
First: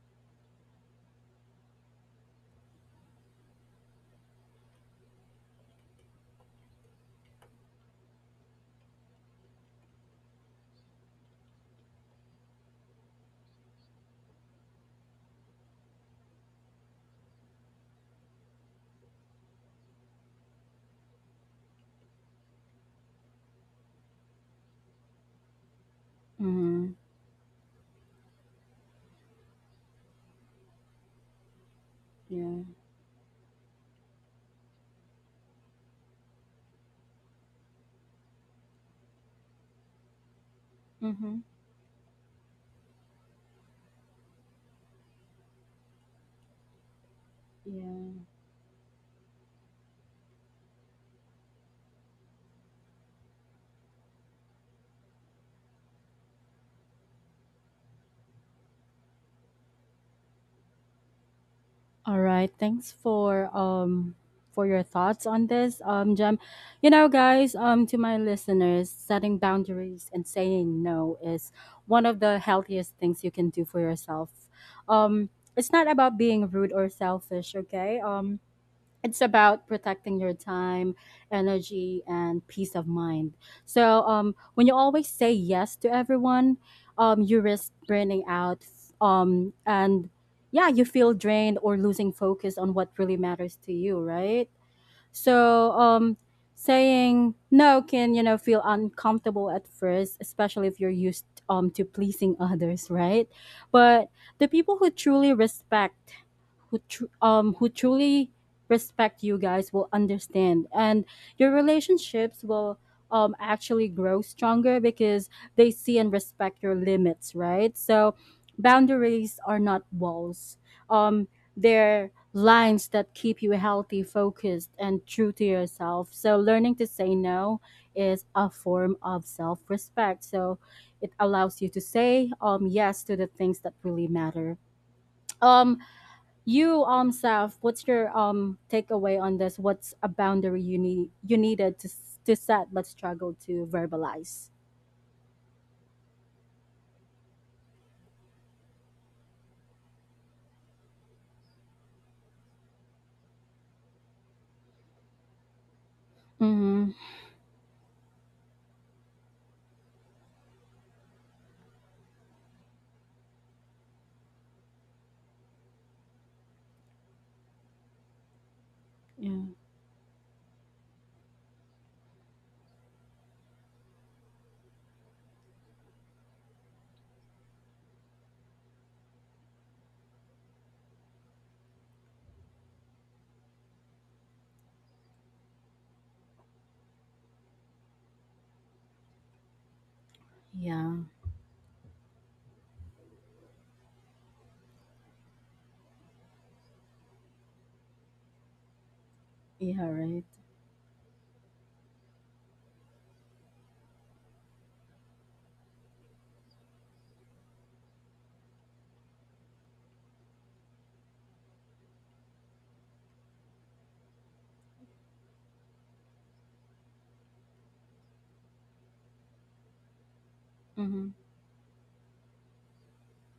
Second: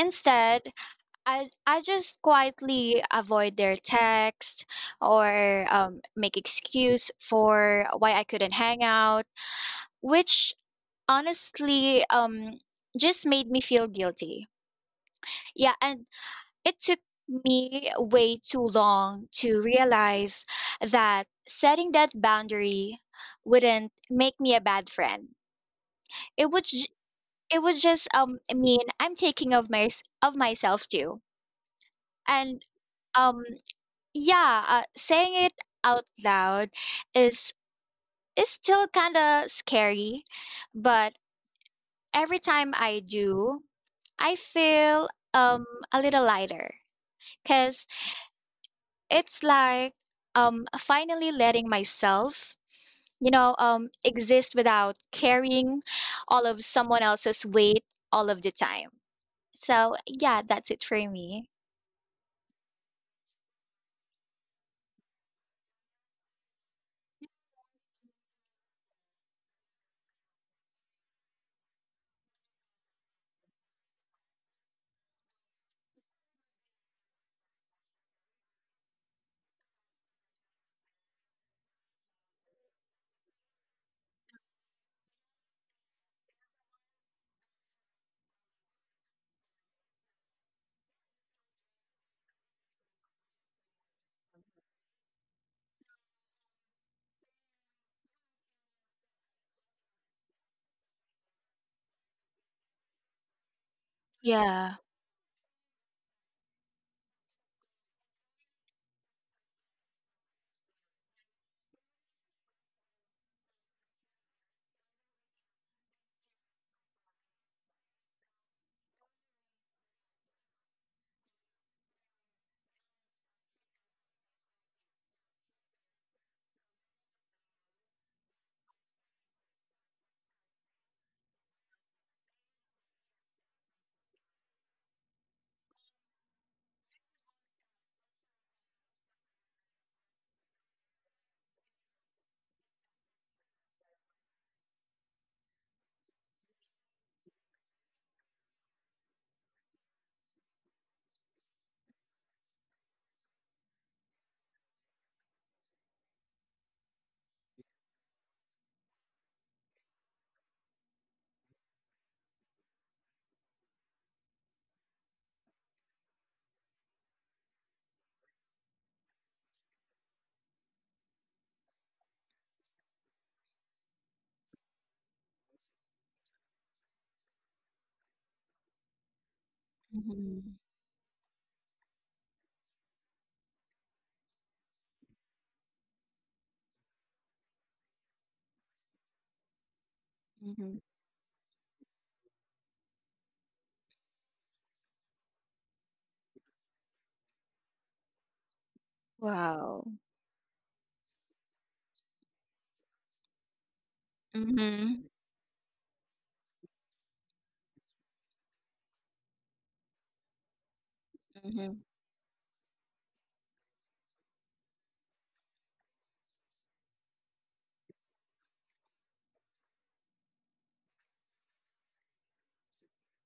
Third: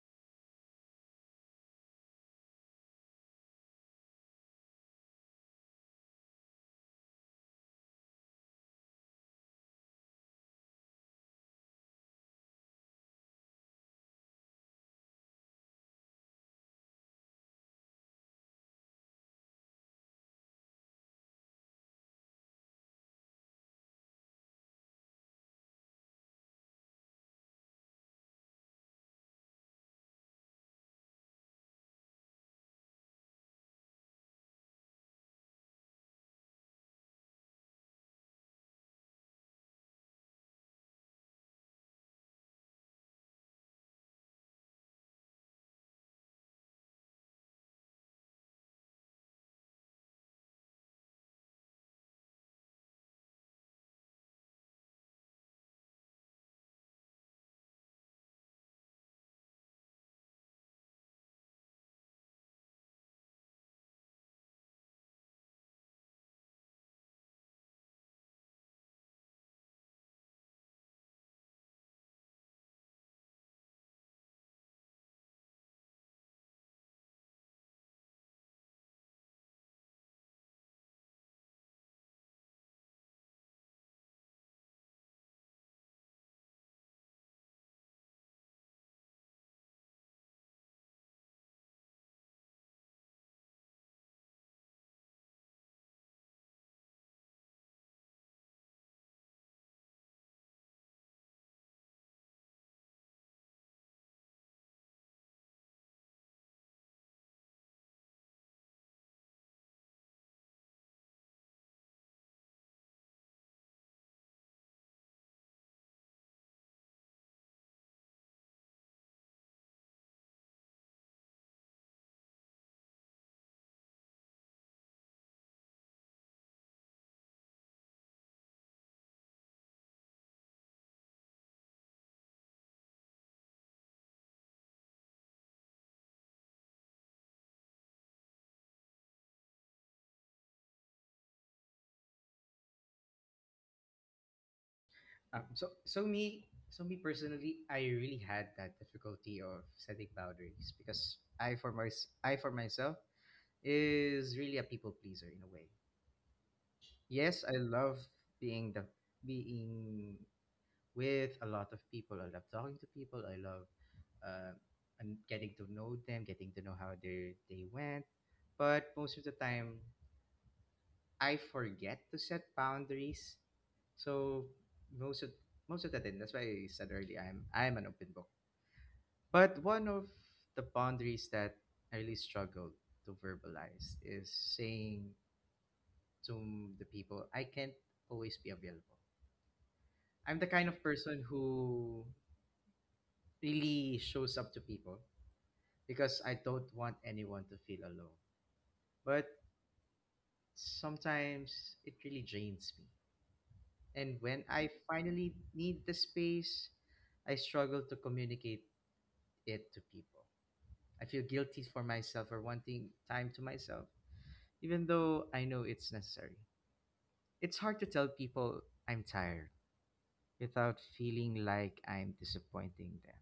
instead I just quietly avoid their text or make excuse for why I couldn't hang out, which honestly just made me feel guilty. Yeah, and it took me way too long to realize that setting that boundary wouldn't make me a bad friend. It would j-
Mm-hmm.
it would just mean I'm taking of my of myself too. And
Yeah.
um yeah, saying it out loud is is still kind of scary, but
Mm-hmm.
every time I do, I feel a little lighter cause.
Yeah.
It's like finally letting myself, you know, exist without carrying all of someone else's weight all of the time. So, yeah, that's it for me.
All right. Thanks for your thoughts on this, Jem. You know, guys, to my listeners, setting boundaries and saying no is one of the healthiest things you can do for yourself. Um, it's not about being rude or selfish, okay? It's about protecting your time, energy, and peace of mind. So, when you always say yes to everyone, you risk burning out, and yeah, you feel drained or losing focus on what really matters to you, right? So, saying no can feel uncomfortable at first, especially if you're used to pleasing others, right? But the people
Yeah.
who truly respect who truly respect you guys will understand and your relationships will actually grow stronger because they see and respect your limits, right? So boundaries are not walls, um they're lines that keep you healthy, focused, and true to yourself. So learning to say no is a form of self-respect, so it allows you to say yes to the things that really matter. um you, Saf, what's your takeaway on this? What's a boundary you needed to to set but struggle to verbalize?
So me personally, I really had that difficulty of setting boundaries because I for myself is really a people pleaser in a way.
Mm-hmm.
Yes, I love being the being with a lot of people. I love talking to people. I love uh, and getting to know them, getting to know how they went. But
Yeah.
most of the time, I forget to set boundaries. So most of most of the time, that's why I said earlier, I'm an open book. But one of
Mm-hmm.
the boundaries that I really struggle to verbalize is saying to the people, I can't always be available. I'm the kind
Mm-hmm.
Yeah.
of person who really shows up to people because I don't want anyone to feel alone. But
Yeah.
Wow.
Right.
sometimes it really drains me. And when I
Mm-hmm.
finally need the space, I struggle to communicate it to people. I feel guilty
Mm-hmm.
for myself for wanting time to myself, even though I know it's necessary. It's hard to tell people I'm tired without
Mm-hmm.
feeling like I'm disappointing them.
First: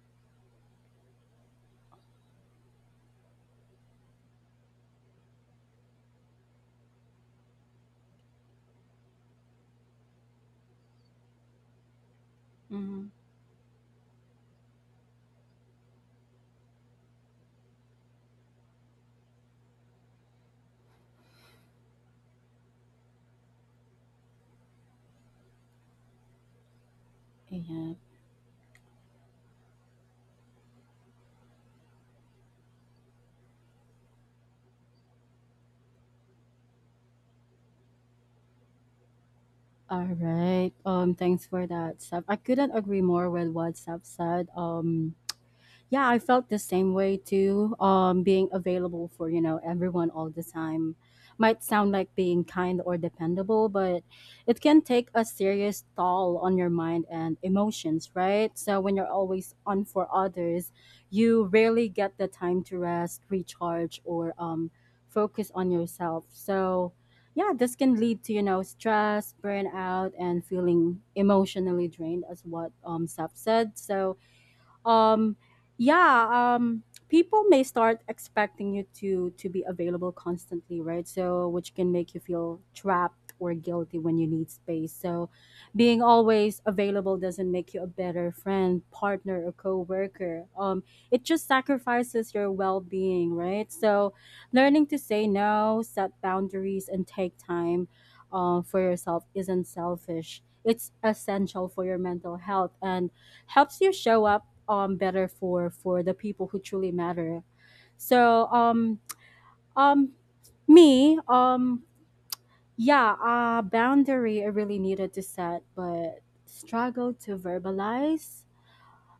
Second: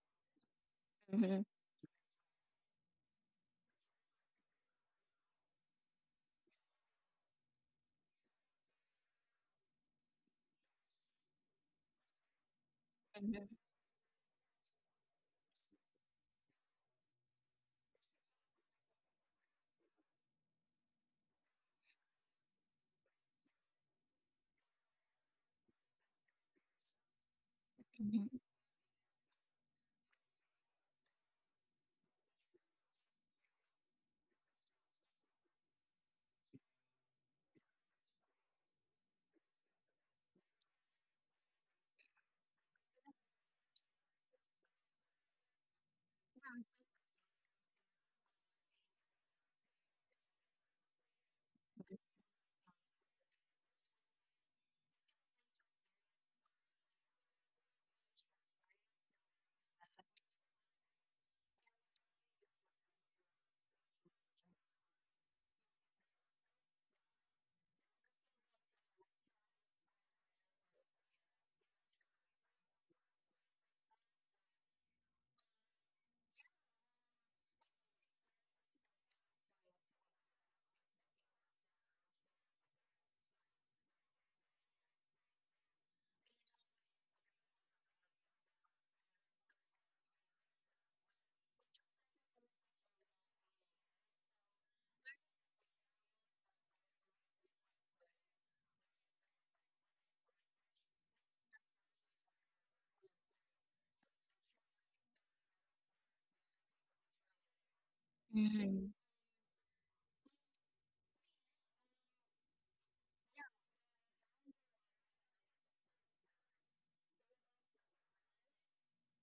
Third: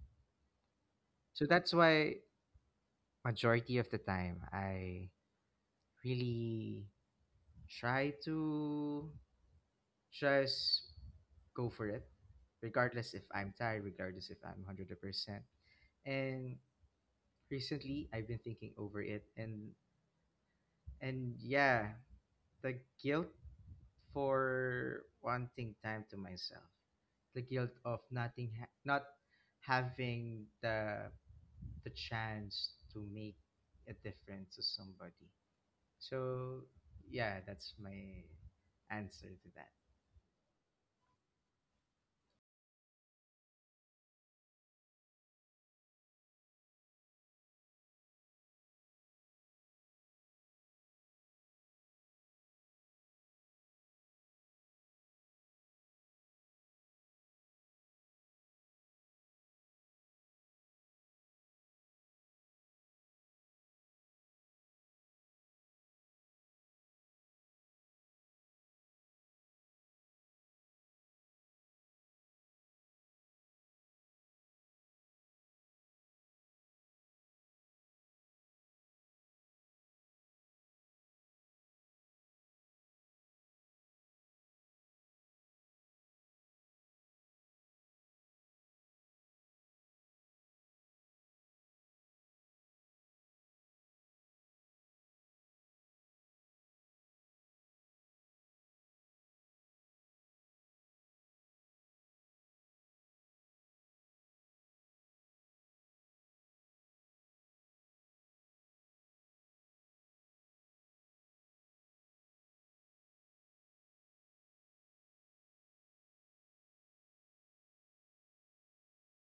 Mm-hmm.
So that's why majority of the time I really try to just go for it,
Mm-hmm.
regardless if I'm tired, regardless if I'm 100%. And recently, I've been thinking over it, and yeah, the guilt for wanting time to myself. The guilt
Yeah.
of
Mm-hmm.
not having the chance to make a difference to somebody. So, yeah, that's my answer to that.
All right. Thanks for that, Saf. I couldn't agree more with what Saf said. Yeah, I felt the same way too, being available for everyone all the time might sound like being kind or dependable, but it can take a serious toll on your mind and emotions, right? So when you're always on for others, you rarely get the time to rest, recharge, or focus on yourself. So yeah, this can lead to stress, burnout, and feeling emotionally drained as what sap said. So um yeah um people may start expecting you to be available constantly, right? So which can make you feel trapped or guilty when you need space. So being always available doesn't make you a better friend, partner, or co-worker. It just sacrifices your well-being, right? So learning to say no, set boundaries, and take time, for yourself isn't selfish. It's essential for your mental health and helps you show up better for the people who truly matter. So
Mm-hmm.
um me, yeah, boundary I really needed to set but struggle to verbalize,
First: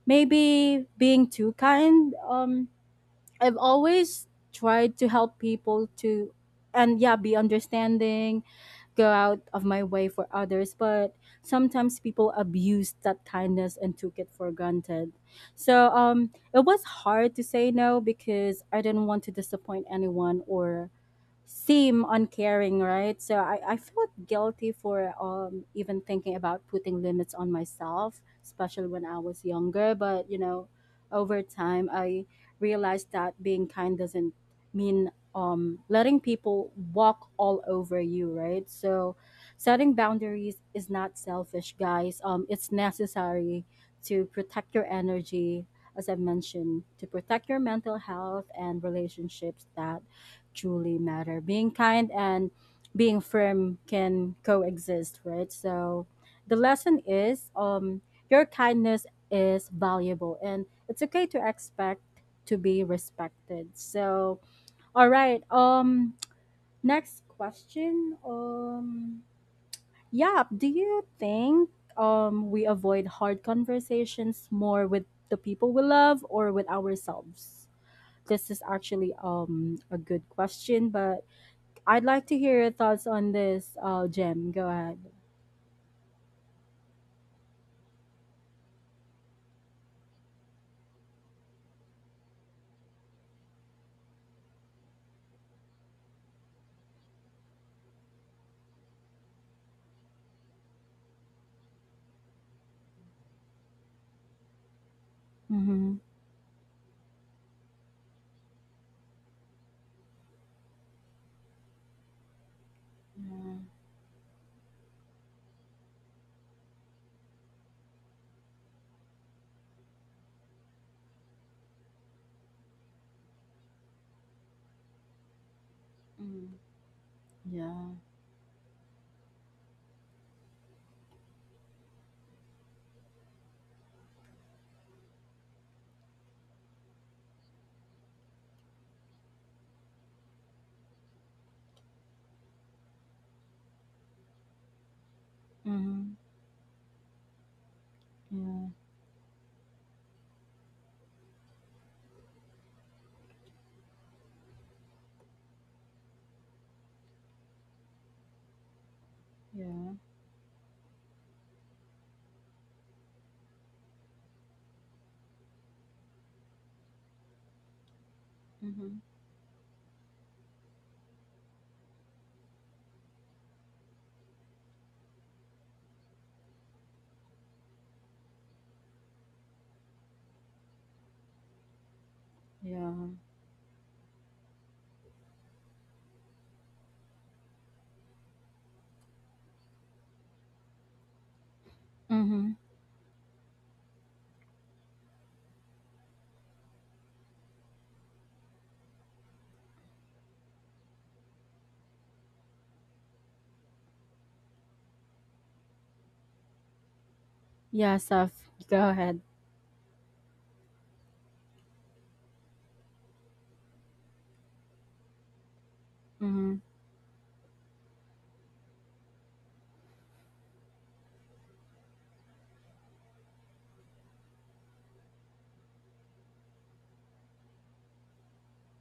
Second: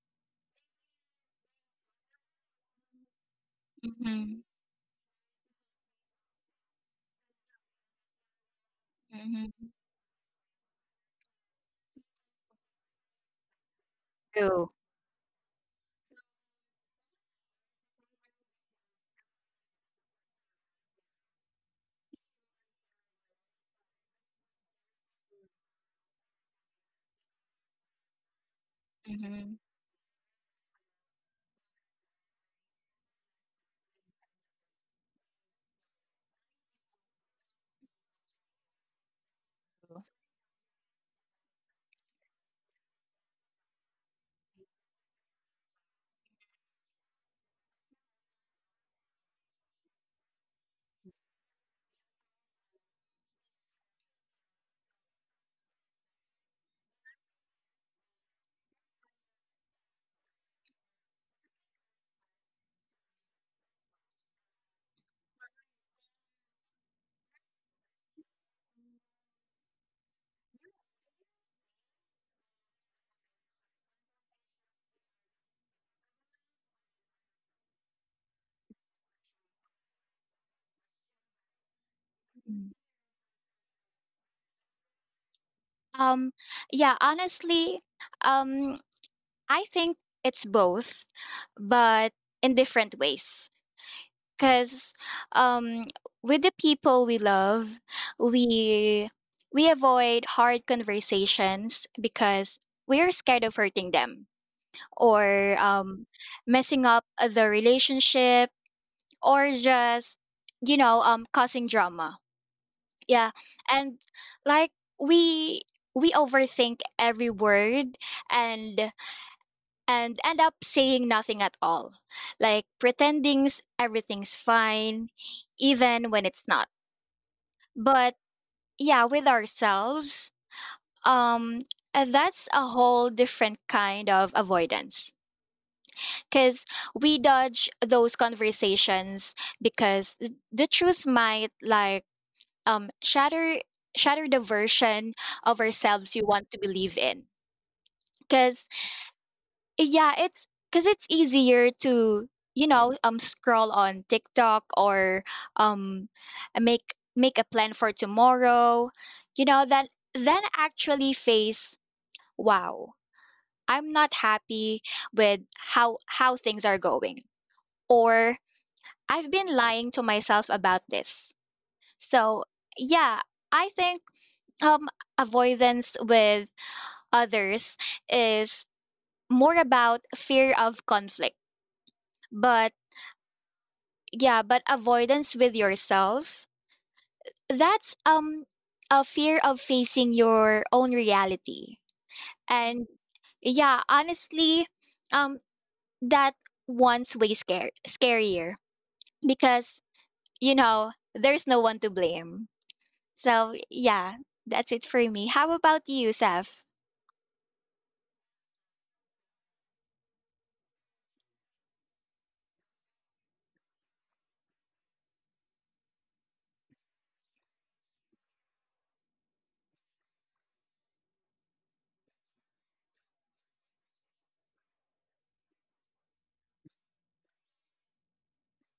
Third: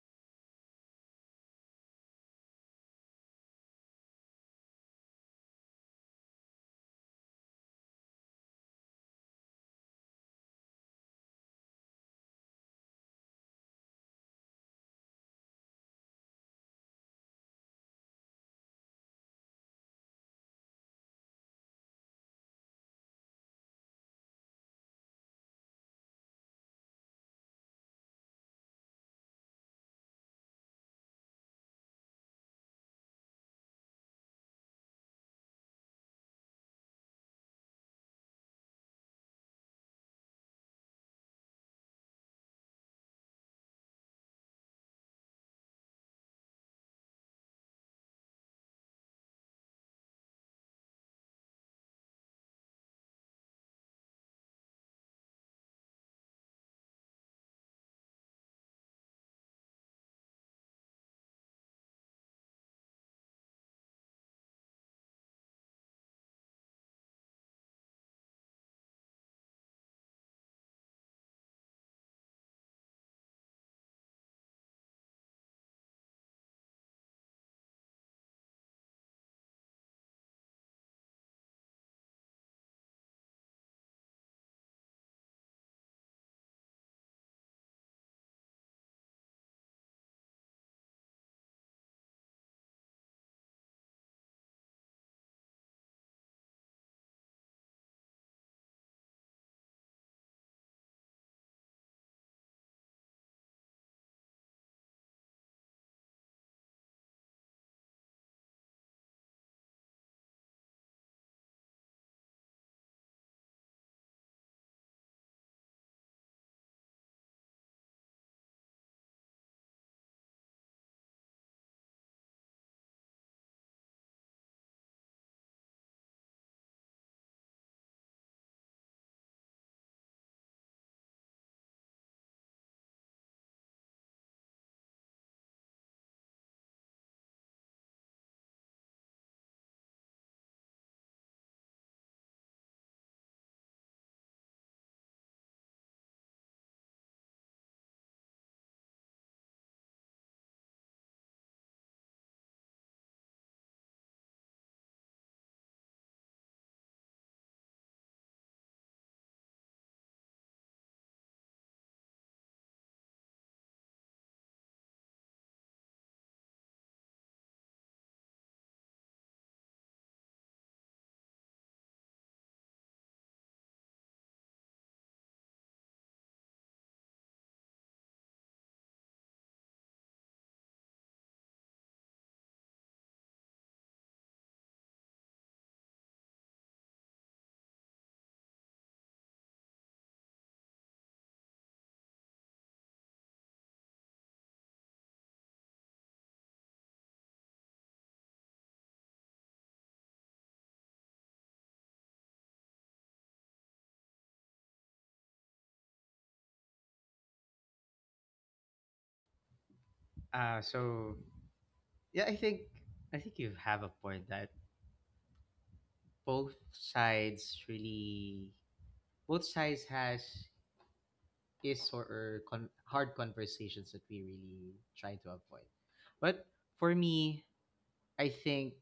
maybe being too kind. I've always
Mm-hmm.
tried to help people, to, and yeah, be understanding, go out of
Mm-hmm.
my way for others. But sometimes people abused that kindness and took it for
True.
granted. So it was hard to say no because I didn't want to disappoint anyone or seem uncaring, right? So I felt guilty for even thinking about putting limits on myself, especially when I was
Mm-hmm.
younger. But, you know, over time, I realized that being kind doesn't mean, letting people walk all over you, right? So setting boundaries is not selfish, guys. It's necessary to protect your energy, as I mentioned, to protect your mental health and relationships that truly matter. Being kind and being firm can coexist, right? So the lesson is your kindness is valuable and it's okay to expect to be respected. So all right, next question. Yeah, do you think we avoid hard conversations more with the people we love or with ourselves? This is actually a good question, but I'd like to hear your thoughts on this, Jem. Go ahead.
Um yeah, honestly, um I think it's both, but in different ways. Because um, with the people we love, we we avoid hard conversations because we're scared of hurting them or,
Mm-hmm.
messing up the relationship, or just you know, causing drama. Yeah,
Yeah.
and like we we overthink every word and and end up saying nothing at all, like pretending everything's fine, even when it's
Mm.
not.
Yeah.
But yeah, with ourselves, um, that's a whole different kind of avoidance because we dodge those conversations because the truth might shatter shatter the version of
Mm-hmm.
ourselves you want to believe in, because yeah, it's because it's easier to, you know, scroll on TikTok or um make a plan for tomorrow, you know,
Yeah. Yeah.
than actually face, wow, I'm not happy with how things are going, or
Mm-hmm.
I've been lying to myself about this. So yeah, I think um avoidance with others is more about fear of conflict, but
Yeah.
yeah, but avoidance with yourself, that's a fear of facing your own reality.
Mm-hmm.
And yeah, honestly, um that one's way scarier because you know, there's no one to blame. So yeah, that's it for me. How about you, Seth?
Yeah, Saf. Go ahead.
So yeah, I think you have a point that both
Mm-hmm.
sides really both sides has is or con- hard conversations that we really try to avoid. But for me, I think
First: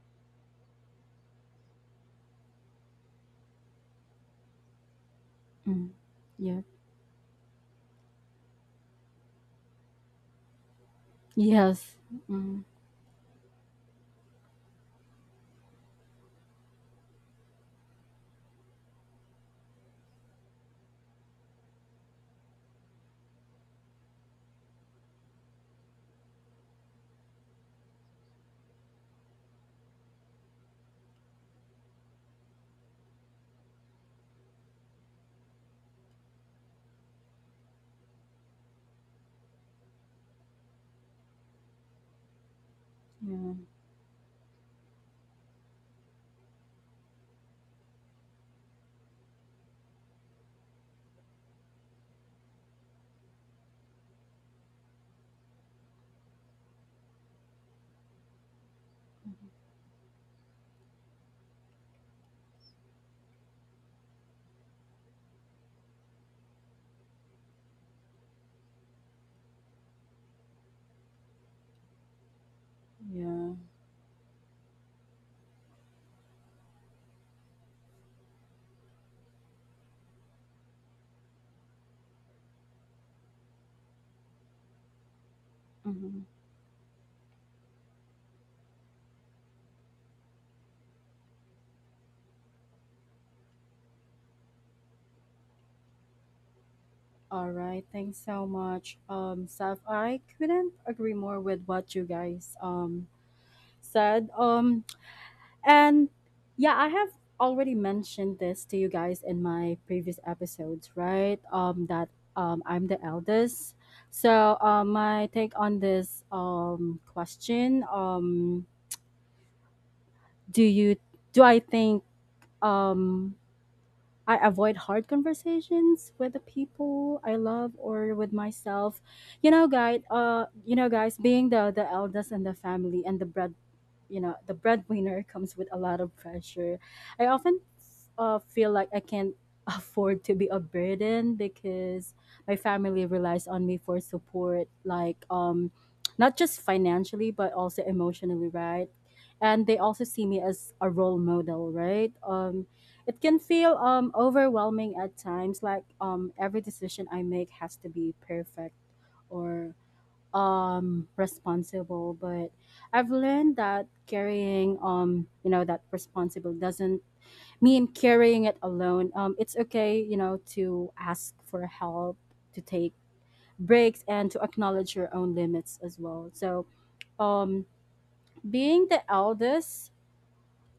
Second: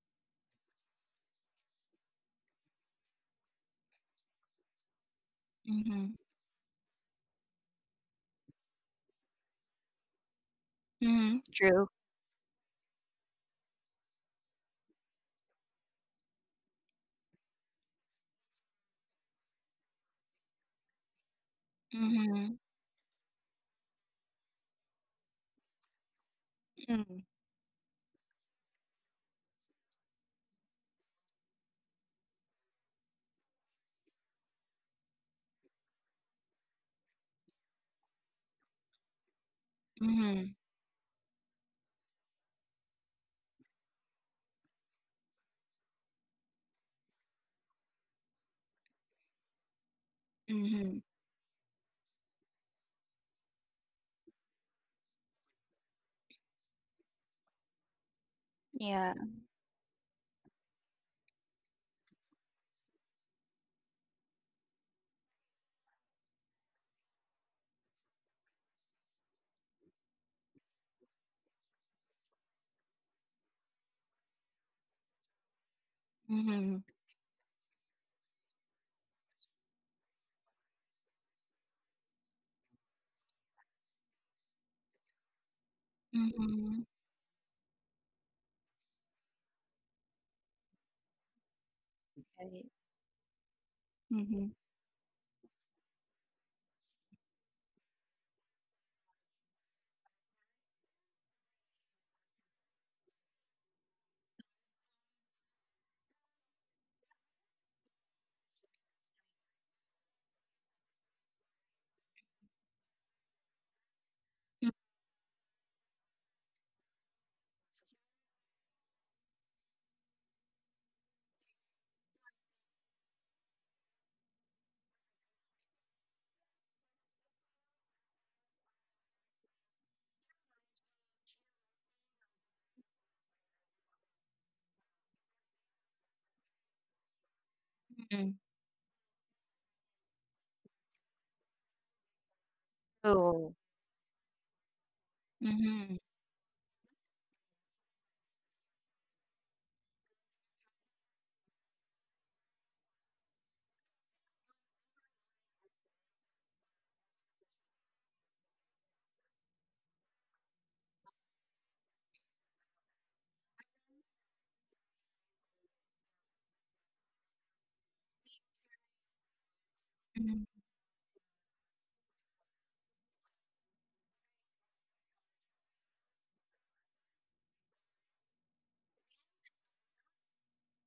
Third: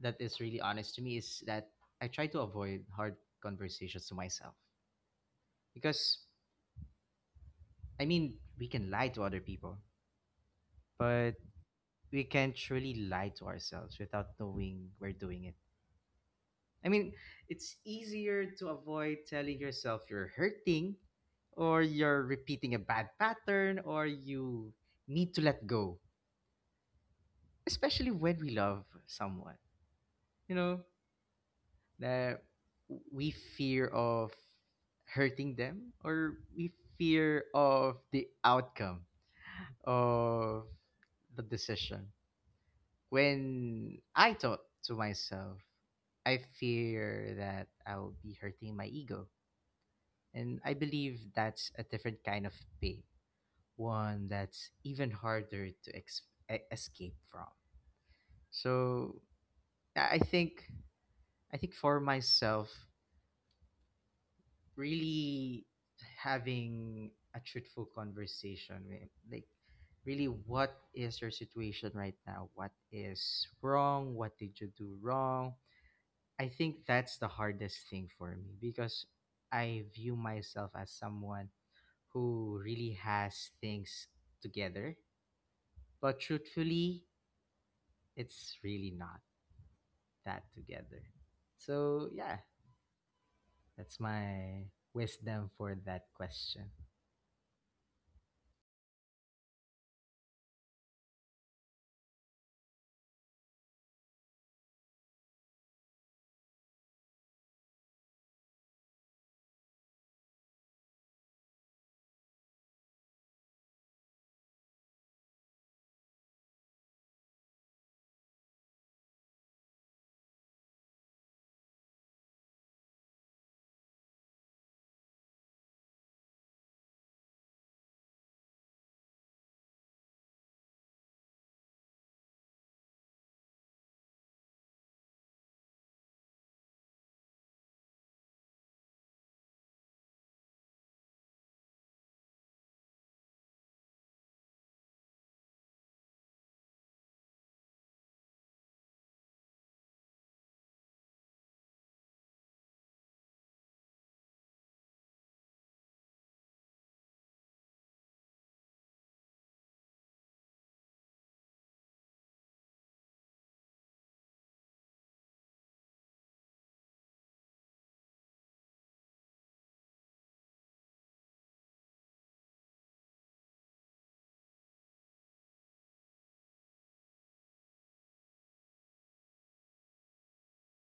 that is really honest to me is that I try to avoid hard conversations to myself
Mm.
Mm-hmm.
because
Yeah.
I mean we can lie to other people, but
Hmm. True.
Yes.
we can
Mm.
truly lie to ourselves without knowing we're doing it. I mean, it's easier to avoid telling yourself you're hurting, or you're
Mm-hmm.
repeating a bad pattern, or you need to let go,
Mm-hmm.
especially when we love someone. You know that we fear of hurting them, or we fear of the outcome
Mm-hmm.
of the decision.
Yeah.
When I thought to myself, I fear that I'll be hurting my ego, and I
Hmm.
believe that's a different kind of pain, one that's even harder to escape from.
Yeah.
so
Mm-hmm.
i I think I think for myself, really having a truthful conversation with, like, really, what is your situation right now? What is
Yeah.
wrong? What did you do wrong? I
Mm-hmm.
think that's the hardest thing for me because I view myself as someone who really has things together. But
Mm-hmm.
Mm-hmm.
truthfully, it's really not that together. So, yeah,
Right.
that's
Mm-hmm.
my wisdom for that question.
All right. Thanks so much, Saf. I couldn't agree more with what you guys said. And yeah, I have already mentioned this to you guys in my previous episodes, right? That I'm the eldest. So my take on this question: Do you do I think um, I avoid hard conversations with the people I love or with myself? You know, guys. You know, guys, being the eldest in the family and the breadwinner comes with a lot of pressure. I often
Mm-hmm.
feel like I can't afford to be a burden because my family
Oh.
relies on me for support, like
Mhm.
not just financially but also emotionally, right? And they also see me as a role model, right? It can feel overwhelming at times, like every decision I make has to be perfect or responsible. But I've learned that carrying that responsible doesn't mean carrying it alone. It's okay, you
Mhm.
know, to ask for help, to take breaks, and to acknowledge your own limits as well. So um being the eldest,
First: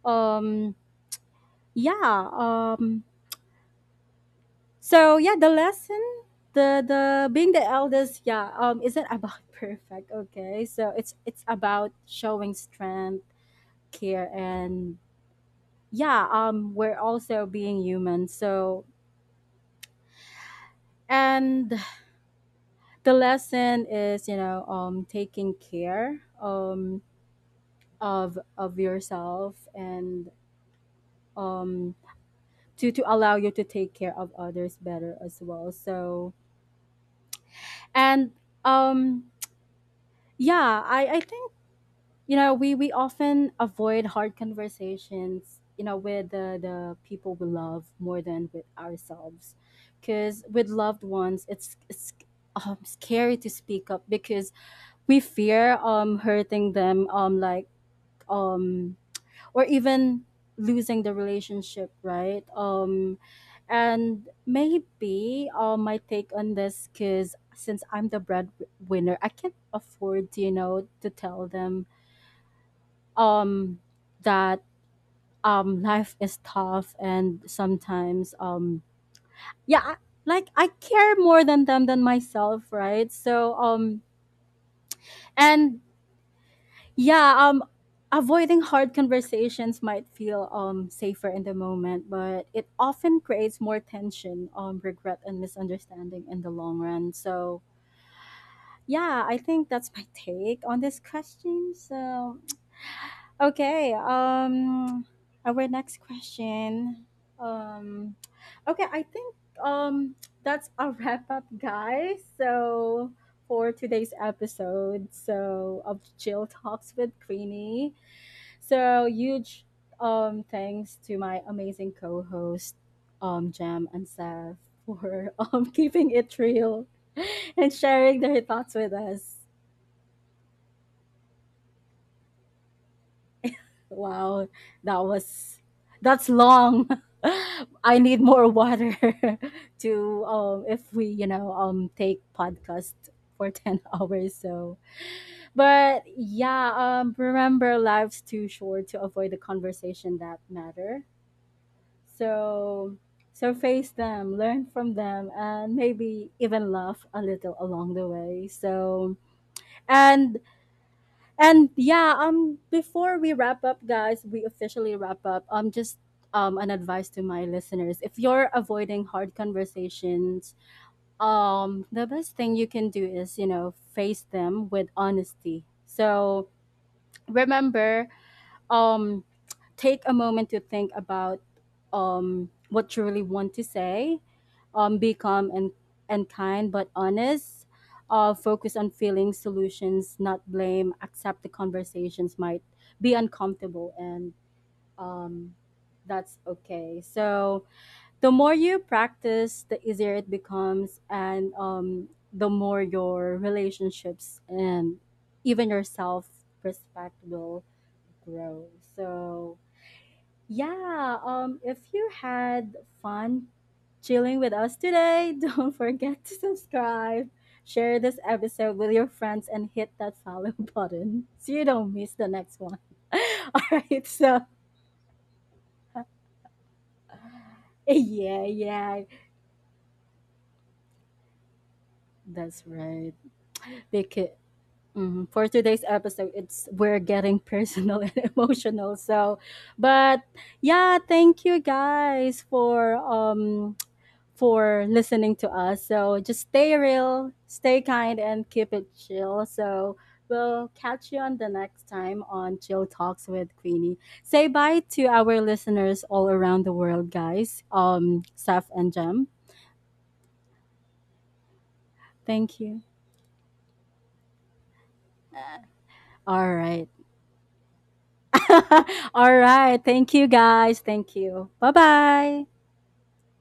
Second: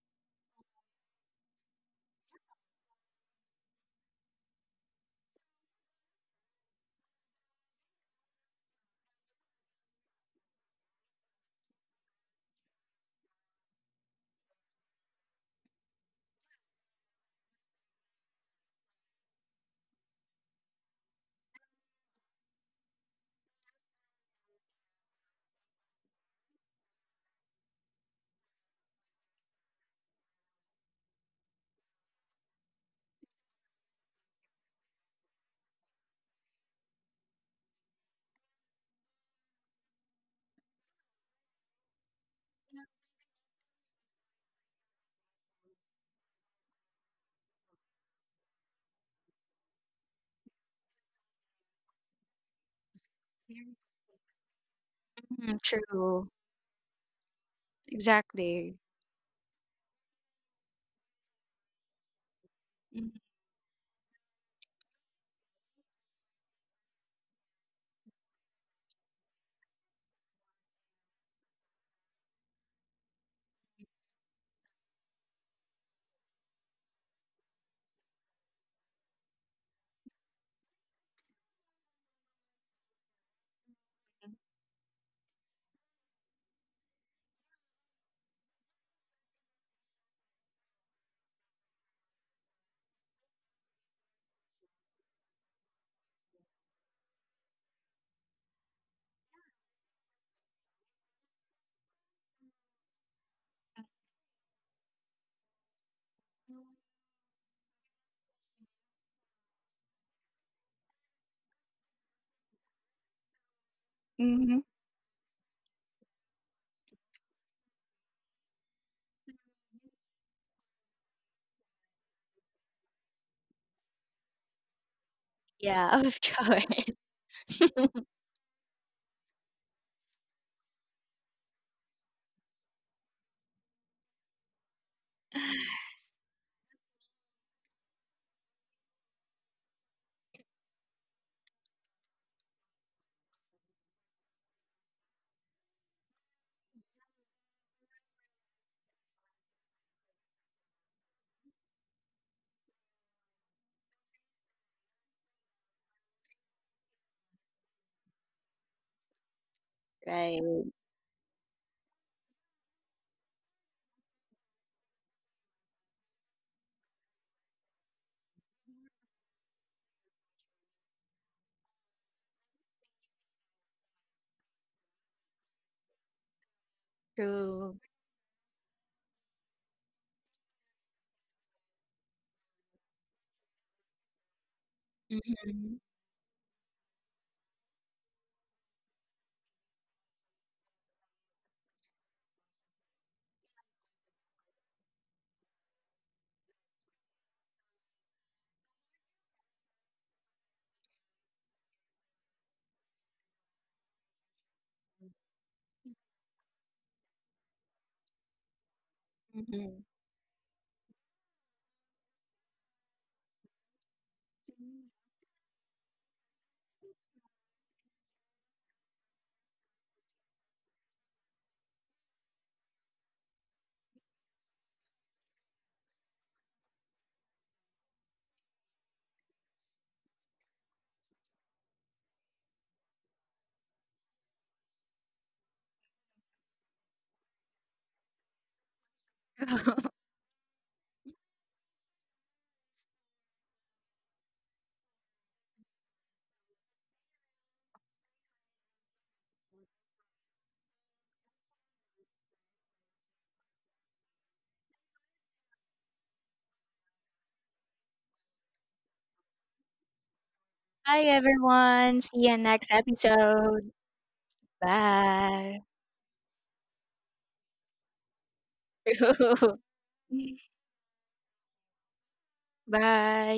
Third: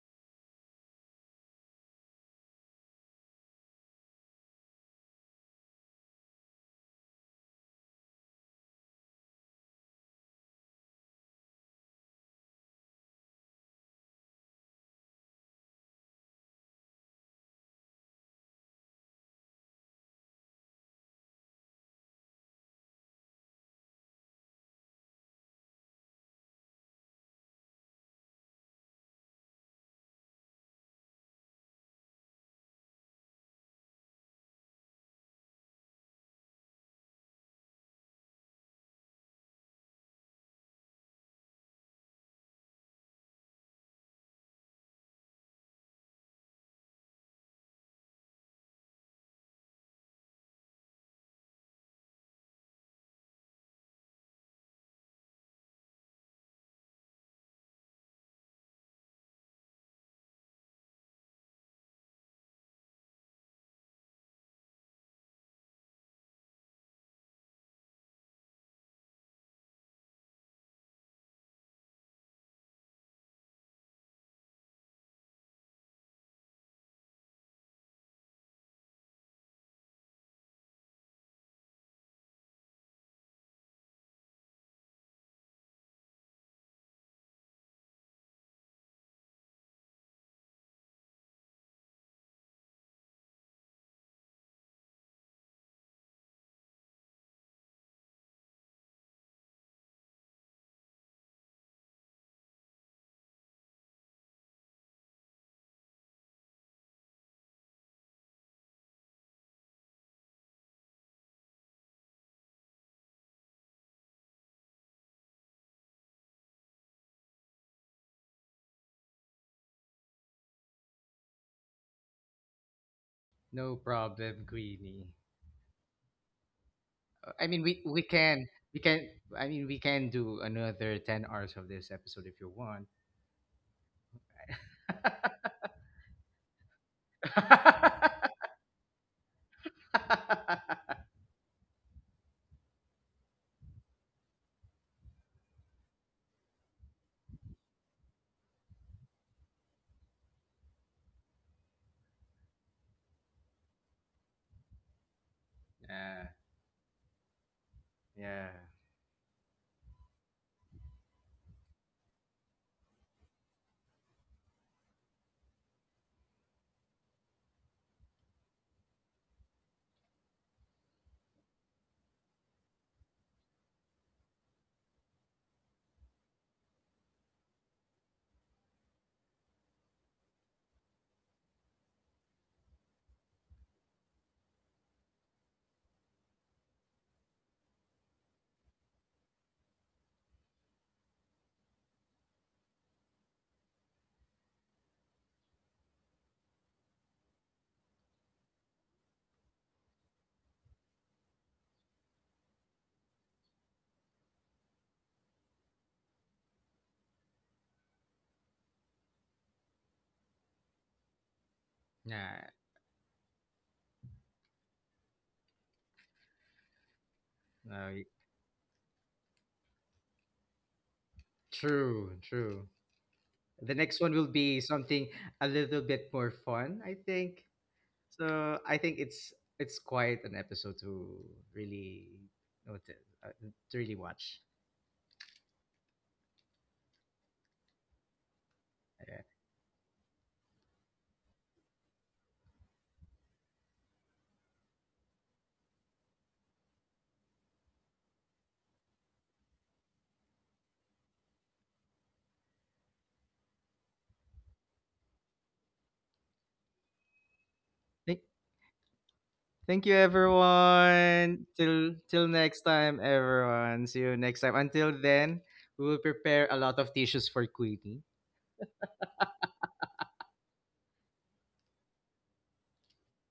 um yeah, so yeah, the lesson, the being the eldest, yeah, isn't about perfect, okay? So it's about showing strength, care, and yeah, we're also being human. So and the lesson is, you know, taking care of yourself and um to allow you to take care of others better as well. So and um yeah, I think, you know, we often avoid hard conversations, you know, with the people we love more than with ourselves, because with loved ones it's scary to speak up because we
Mm,
fear
true.
hurting them, um, like
Exactly.
um or even losing the relationship, right?
Mm.
And maybe my take on this, because since I'm the breadwinner, I can't afford, you know, to tell them um that life is tough and sometimes yeah I, like I care more than them than myself, right? So and yeah, avoiding hard conversations might feel safer in the moment, but it often creates more tension, regret, and misunderstanding in the long run. So yeah, I think that's my take on this question. So okay. Our next question. Um, okay, I think um that's a wrap up, guys. So for today's
Hmm.
episode, so of Chill Talks with Queenie. So huge thanks to my amazing co-host,
No
Jam and
problem,
Seth
Queenie.
for
Yeah,
keeping
of
it
course.
real
I mean,
and
we we
sharing
can
their
we
thoughts with
can. I
us.
mean, we can do another 10 hours of this episode if you want.
Wow, that was that's long. I need more water to if we, you know, take podcast for 10 hours so. But yeah, remember life's too short to avoid the conversation that matter. So so face them, learn from them, and
Yeah,
maybe even laugh a little along the
yeah,
way. So
Right.
and and yeah, before we wrap up guys, we officially wrap up. Just an advice to my listeners. If you're avoiding hard conversations, the best thing you can do is, you know, face them with honesty. So
True.
remember um take a moment to think about what you really want to say, be calm and
Mhm.
kind but honest, uh, focus on feeling solutions, not blame, accept the conversations might be uncomfortable, and um that's okay. So the more you practice, the easier it becomes, and the more your relationships and even your self respect will grow. So,
Mhm.
yeah, if you
yeah.
had fun chilling with us today, don't forget to subscribe,
No,
share this episode with your friends, and hit that follow button so you don't miss
true,
the next
true.
one. All
The next
right,
one will
so
be something a little bit more fun, I think.
yeah,
So I
yeah,
think it's quite an episode to really,
that's
you know,
right.
uh, to really
Because
watch.
mm, for today's episode, it's we're getting personal and emotional.
Yeah.
So, but yeah, thank you guys for listening to us. So just stay real, stay kind, and keep it chill. So we'll catch you on the next time on Chill Talks with Queenie. Say bye to our listeners all around the world, guys. Saf and Jem,
Thank you,
Bye,
everyone. Till
everyone.
till
See you
thank
next
next
you.
time,
episode.
everyone. See you next time. Until then,
Bye.
we will prepare
All
a lot
right.
of tissues for Queenie.
all right. Thank you, guys. Thank you. Bye bye.
Bye.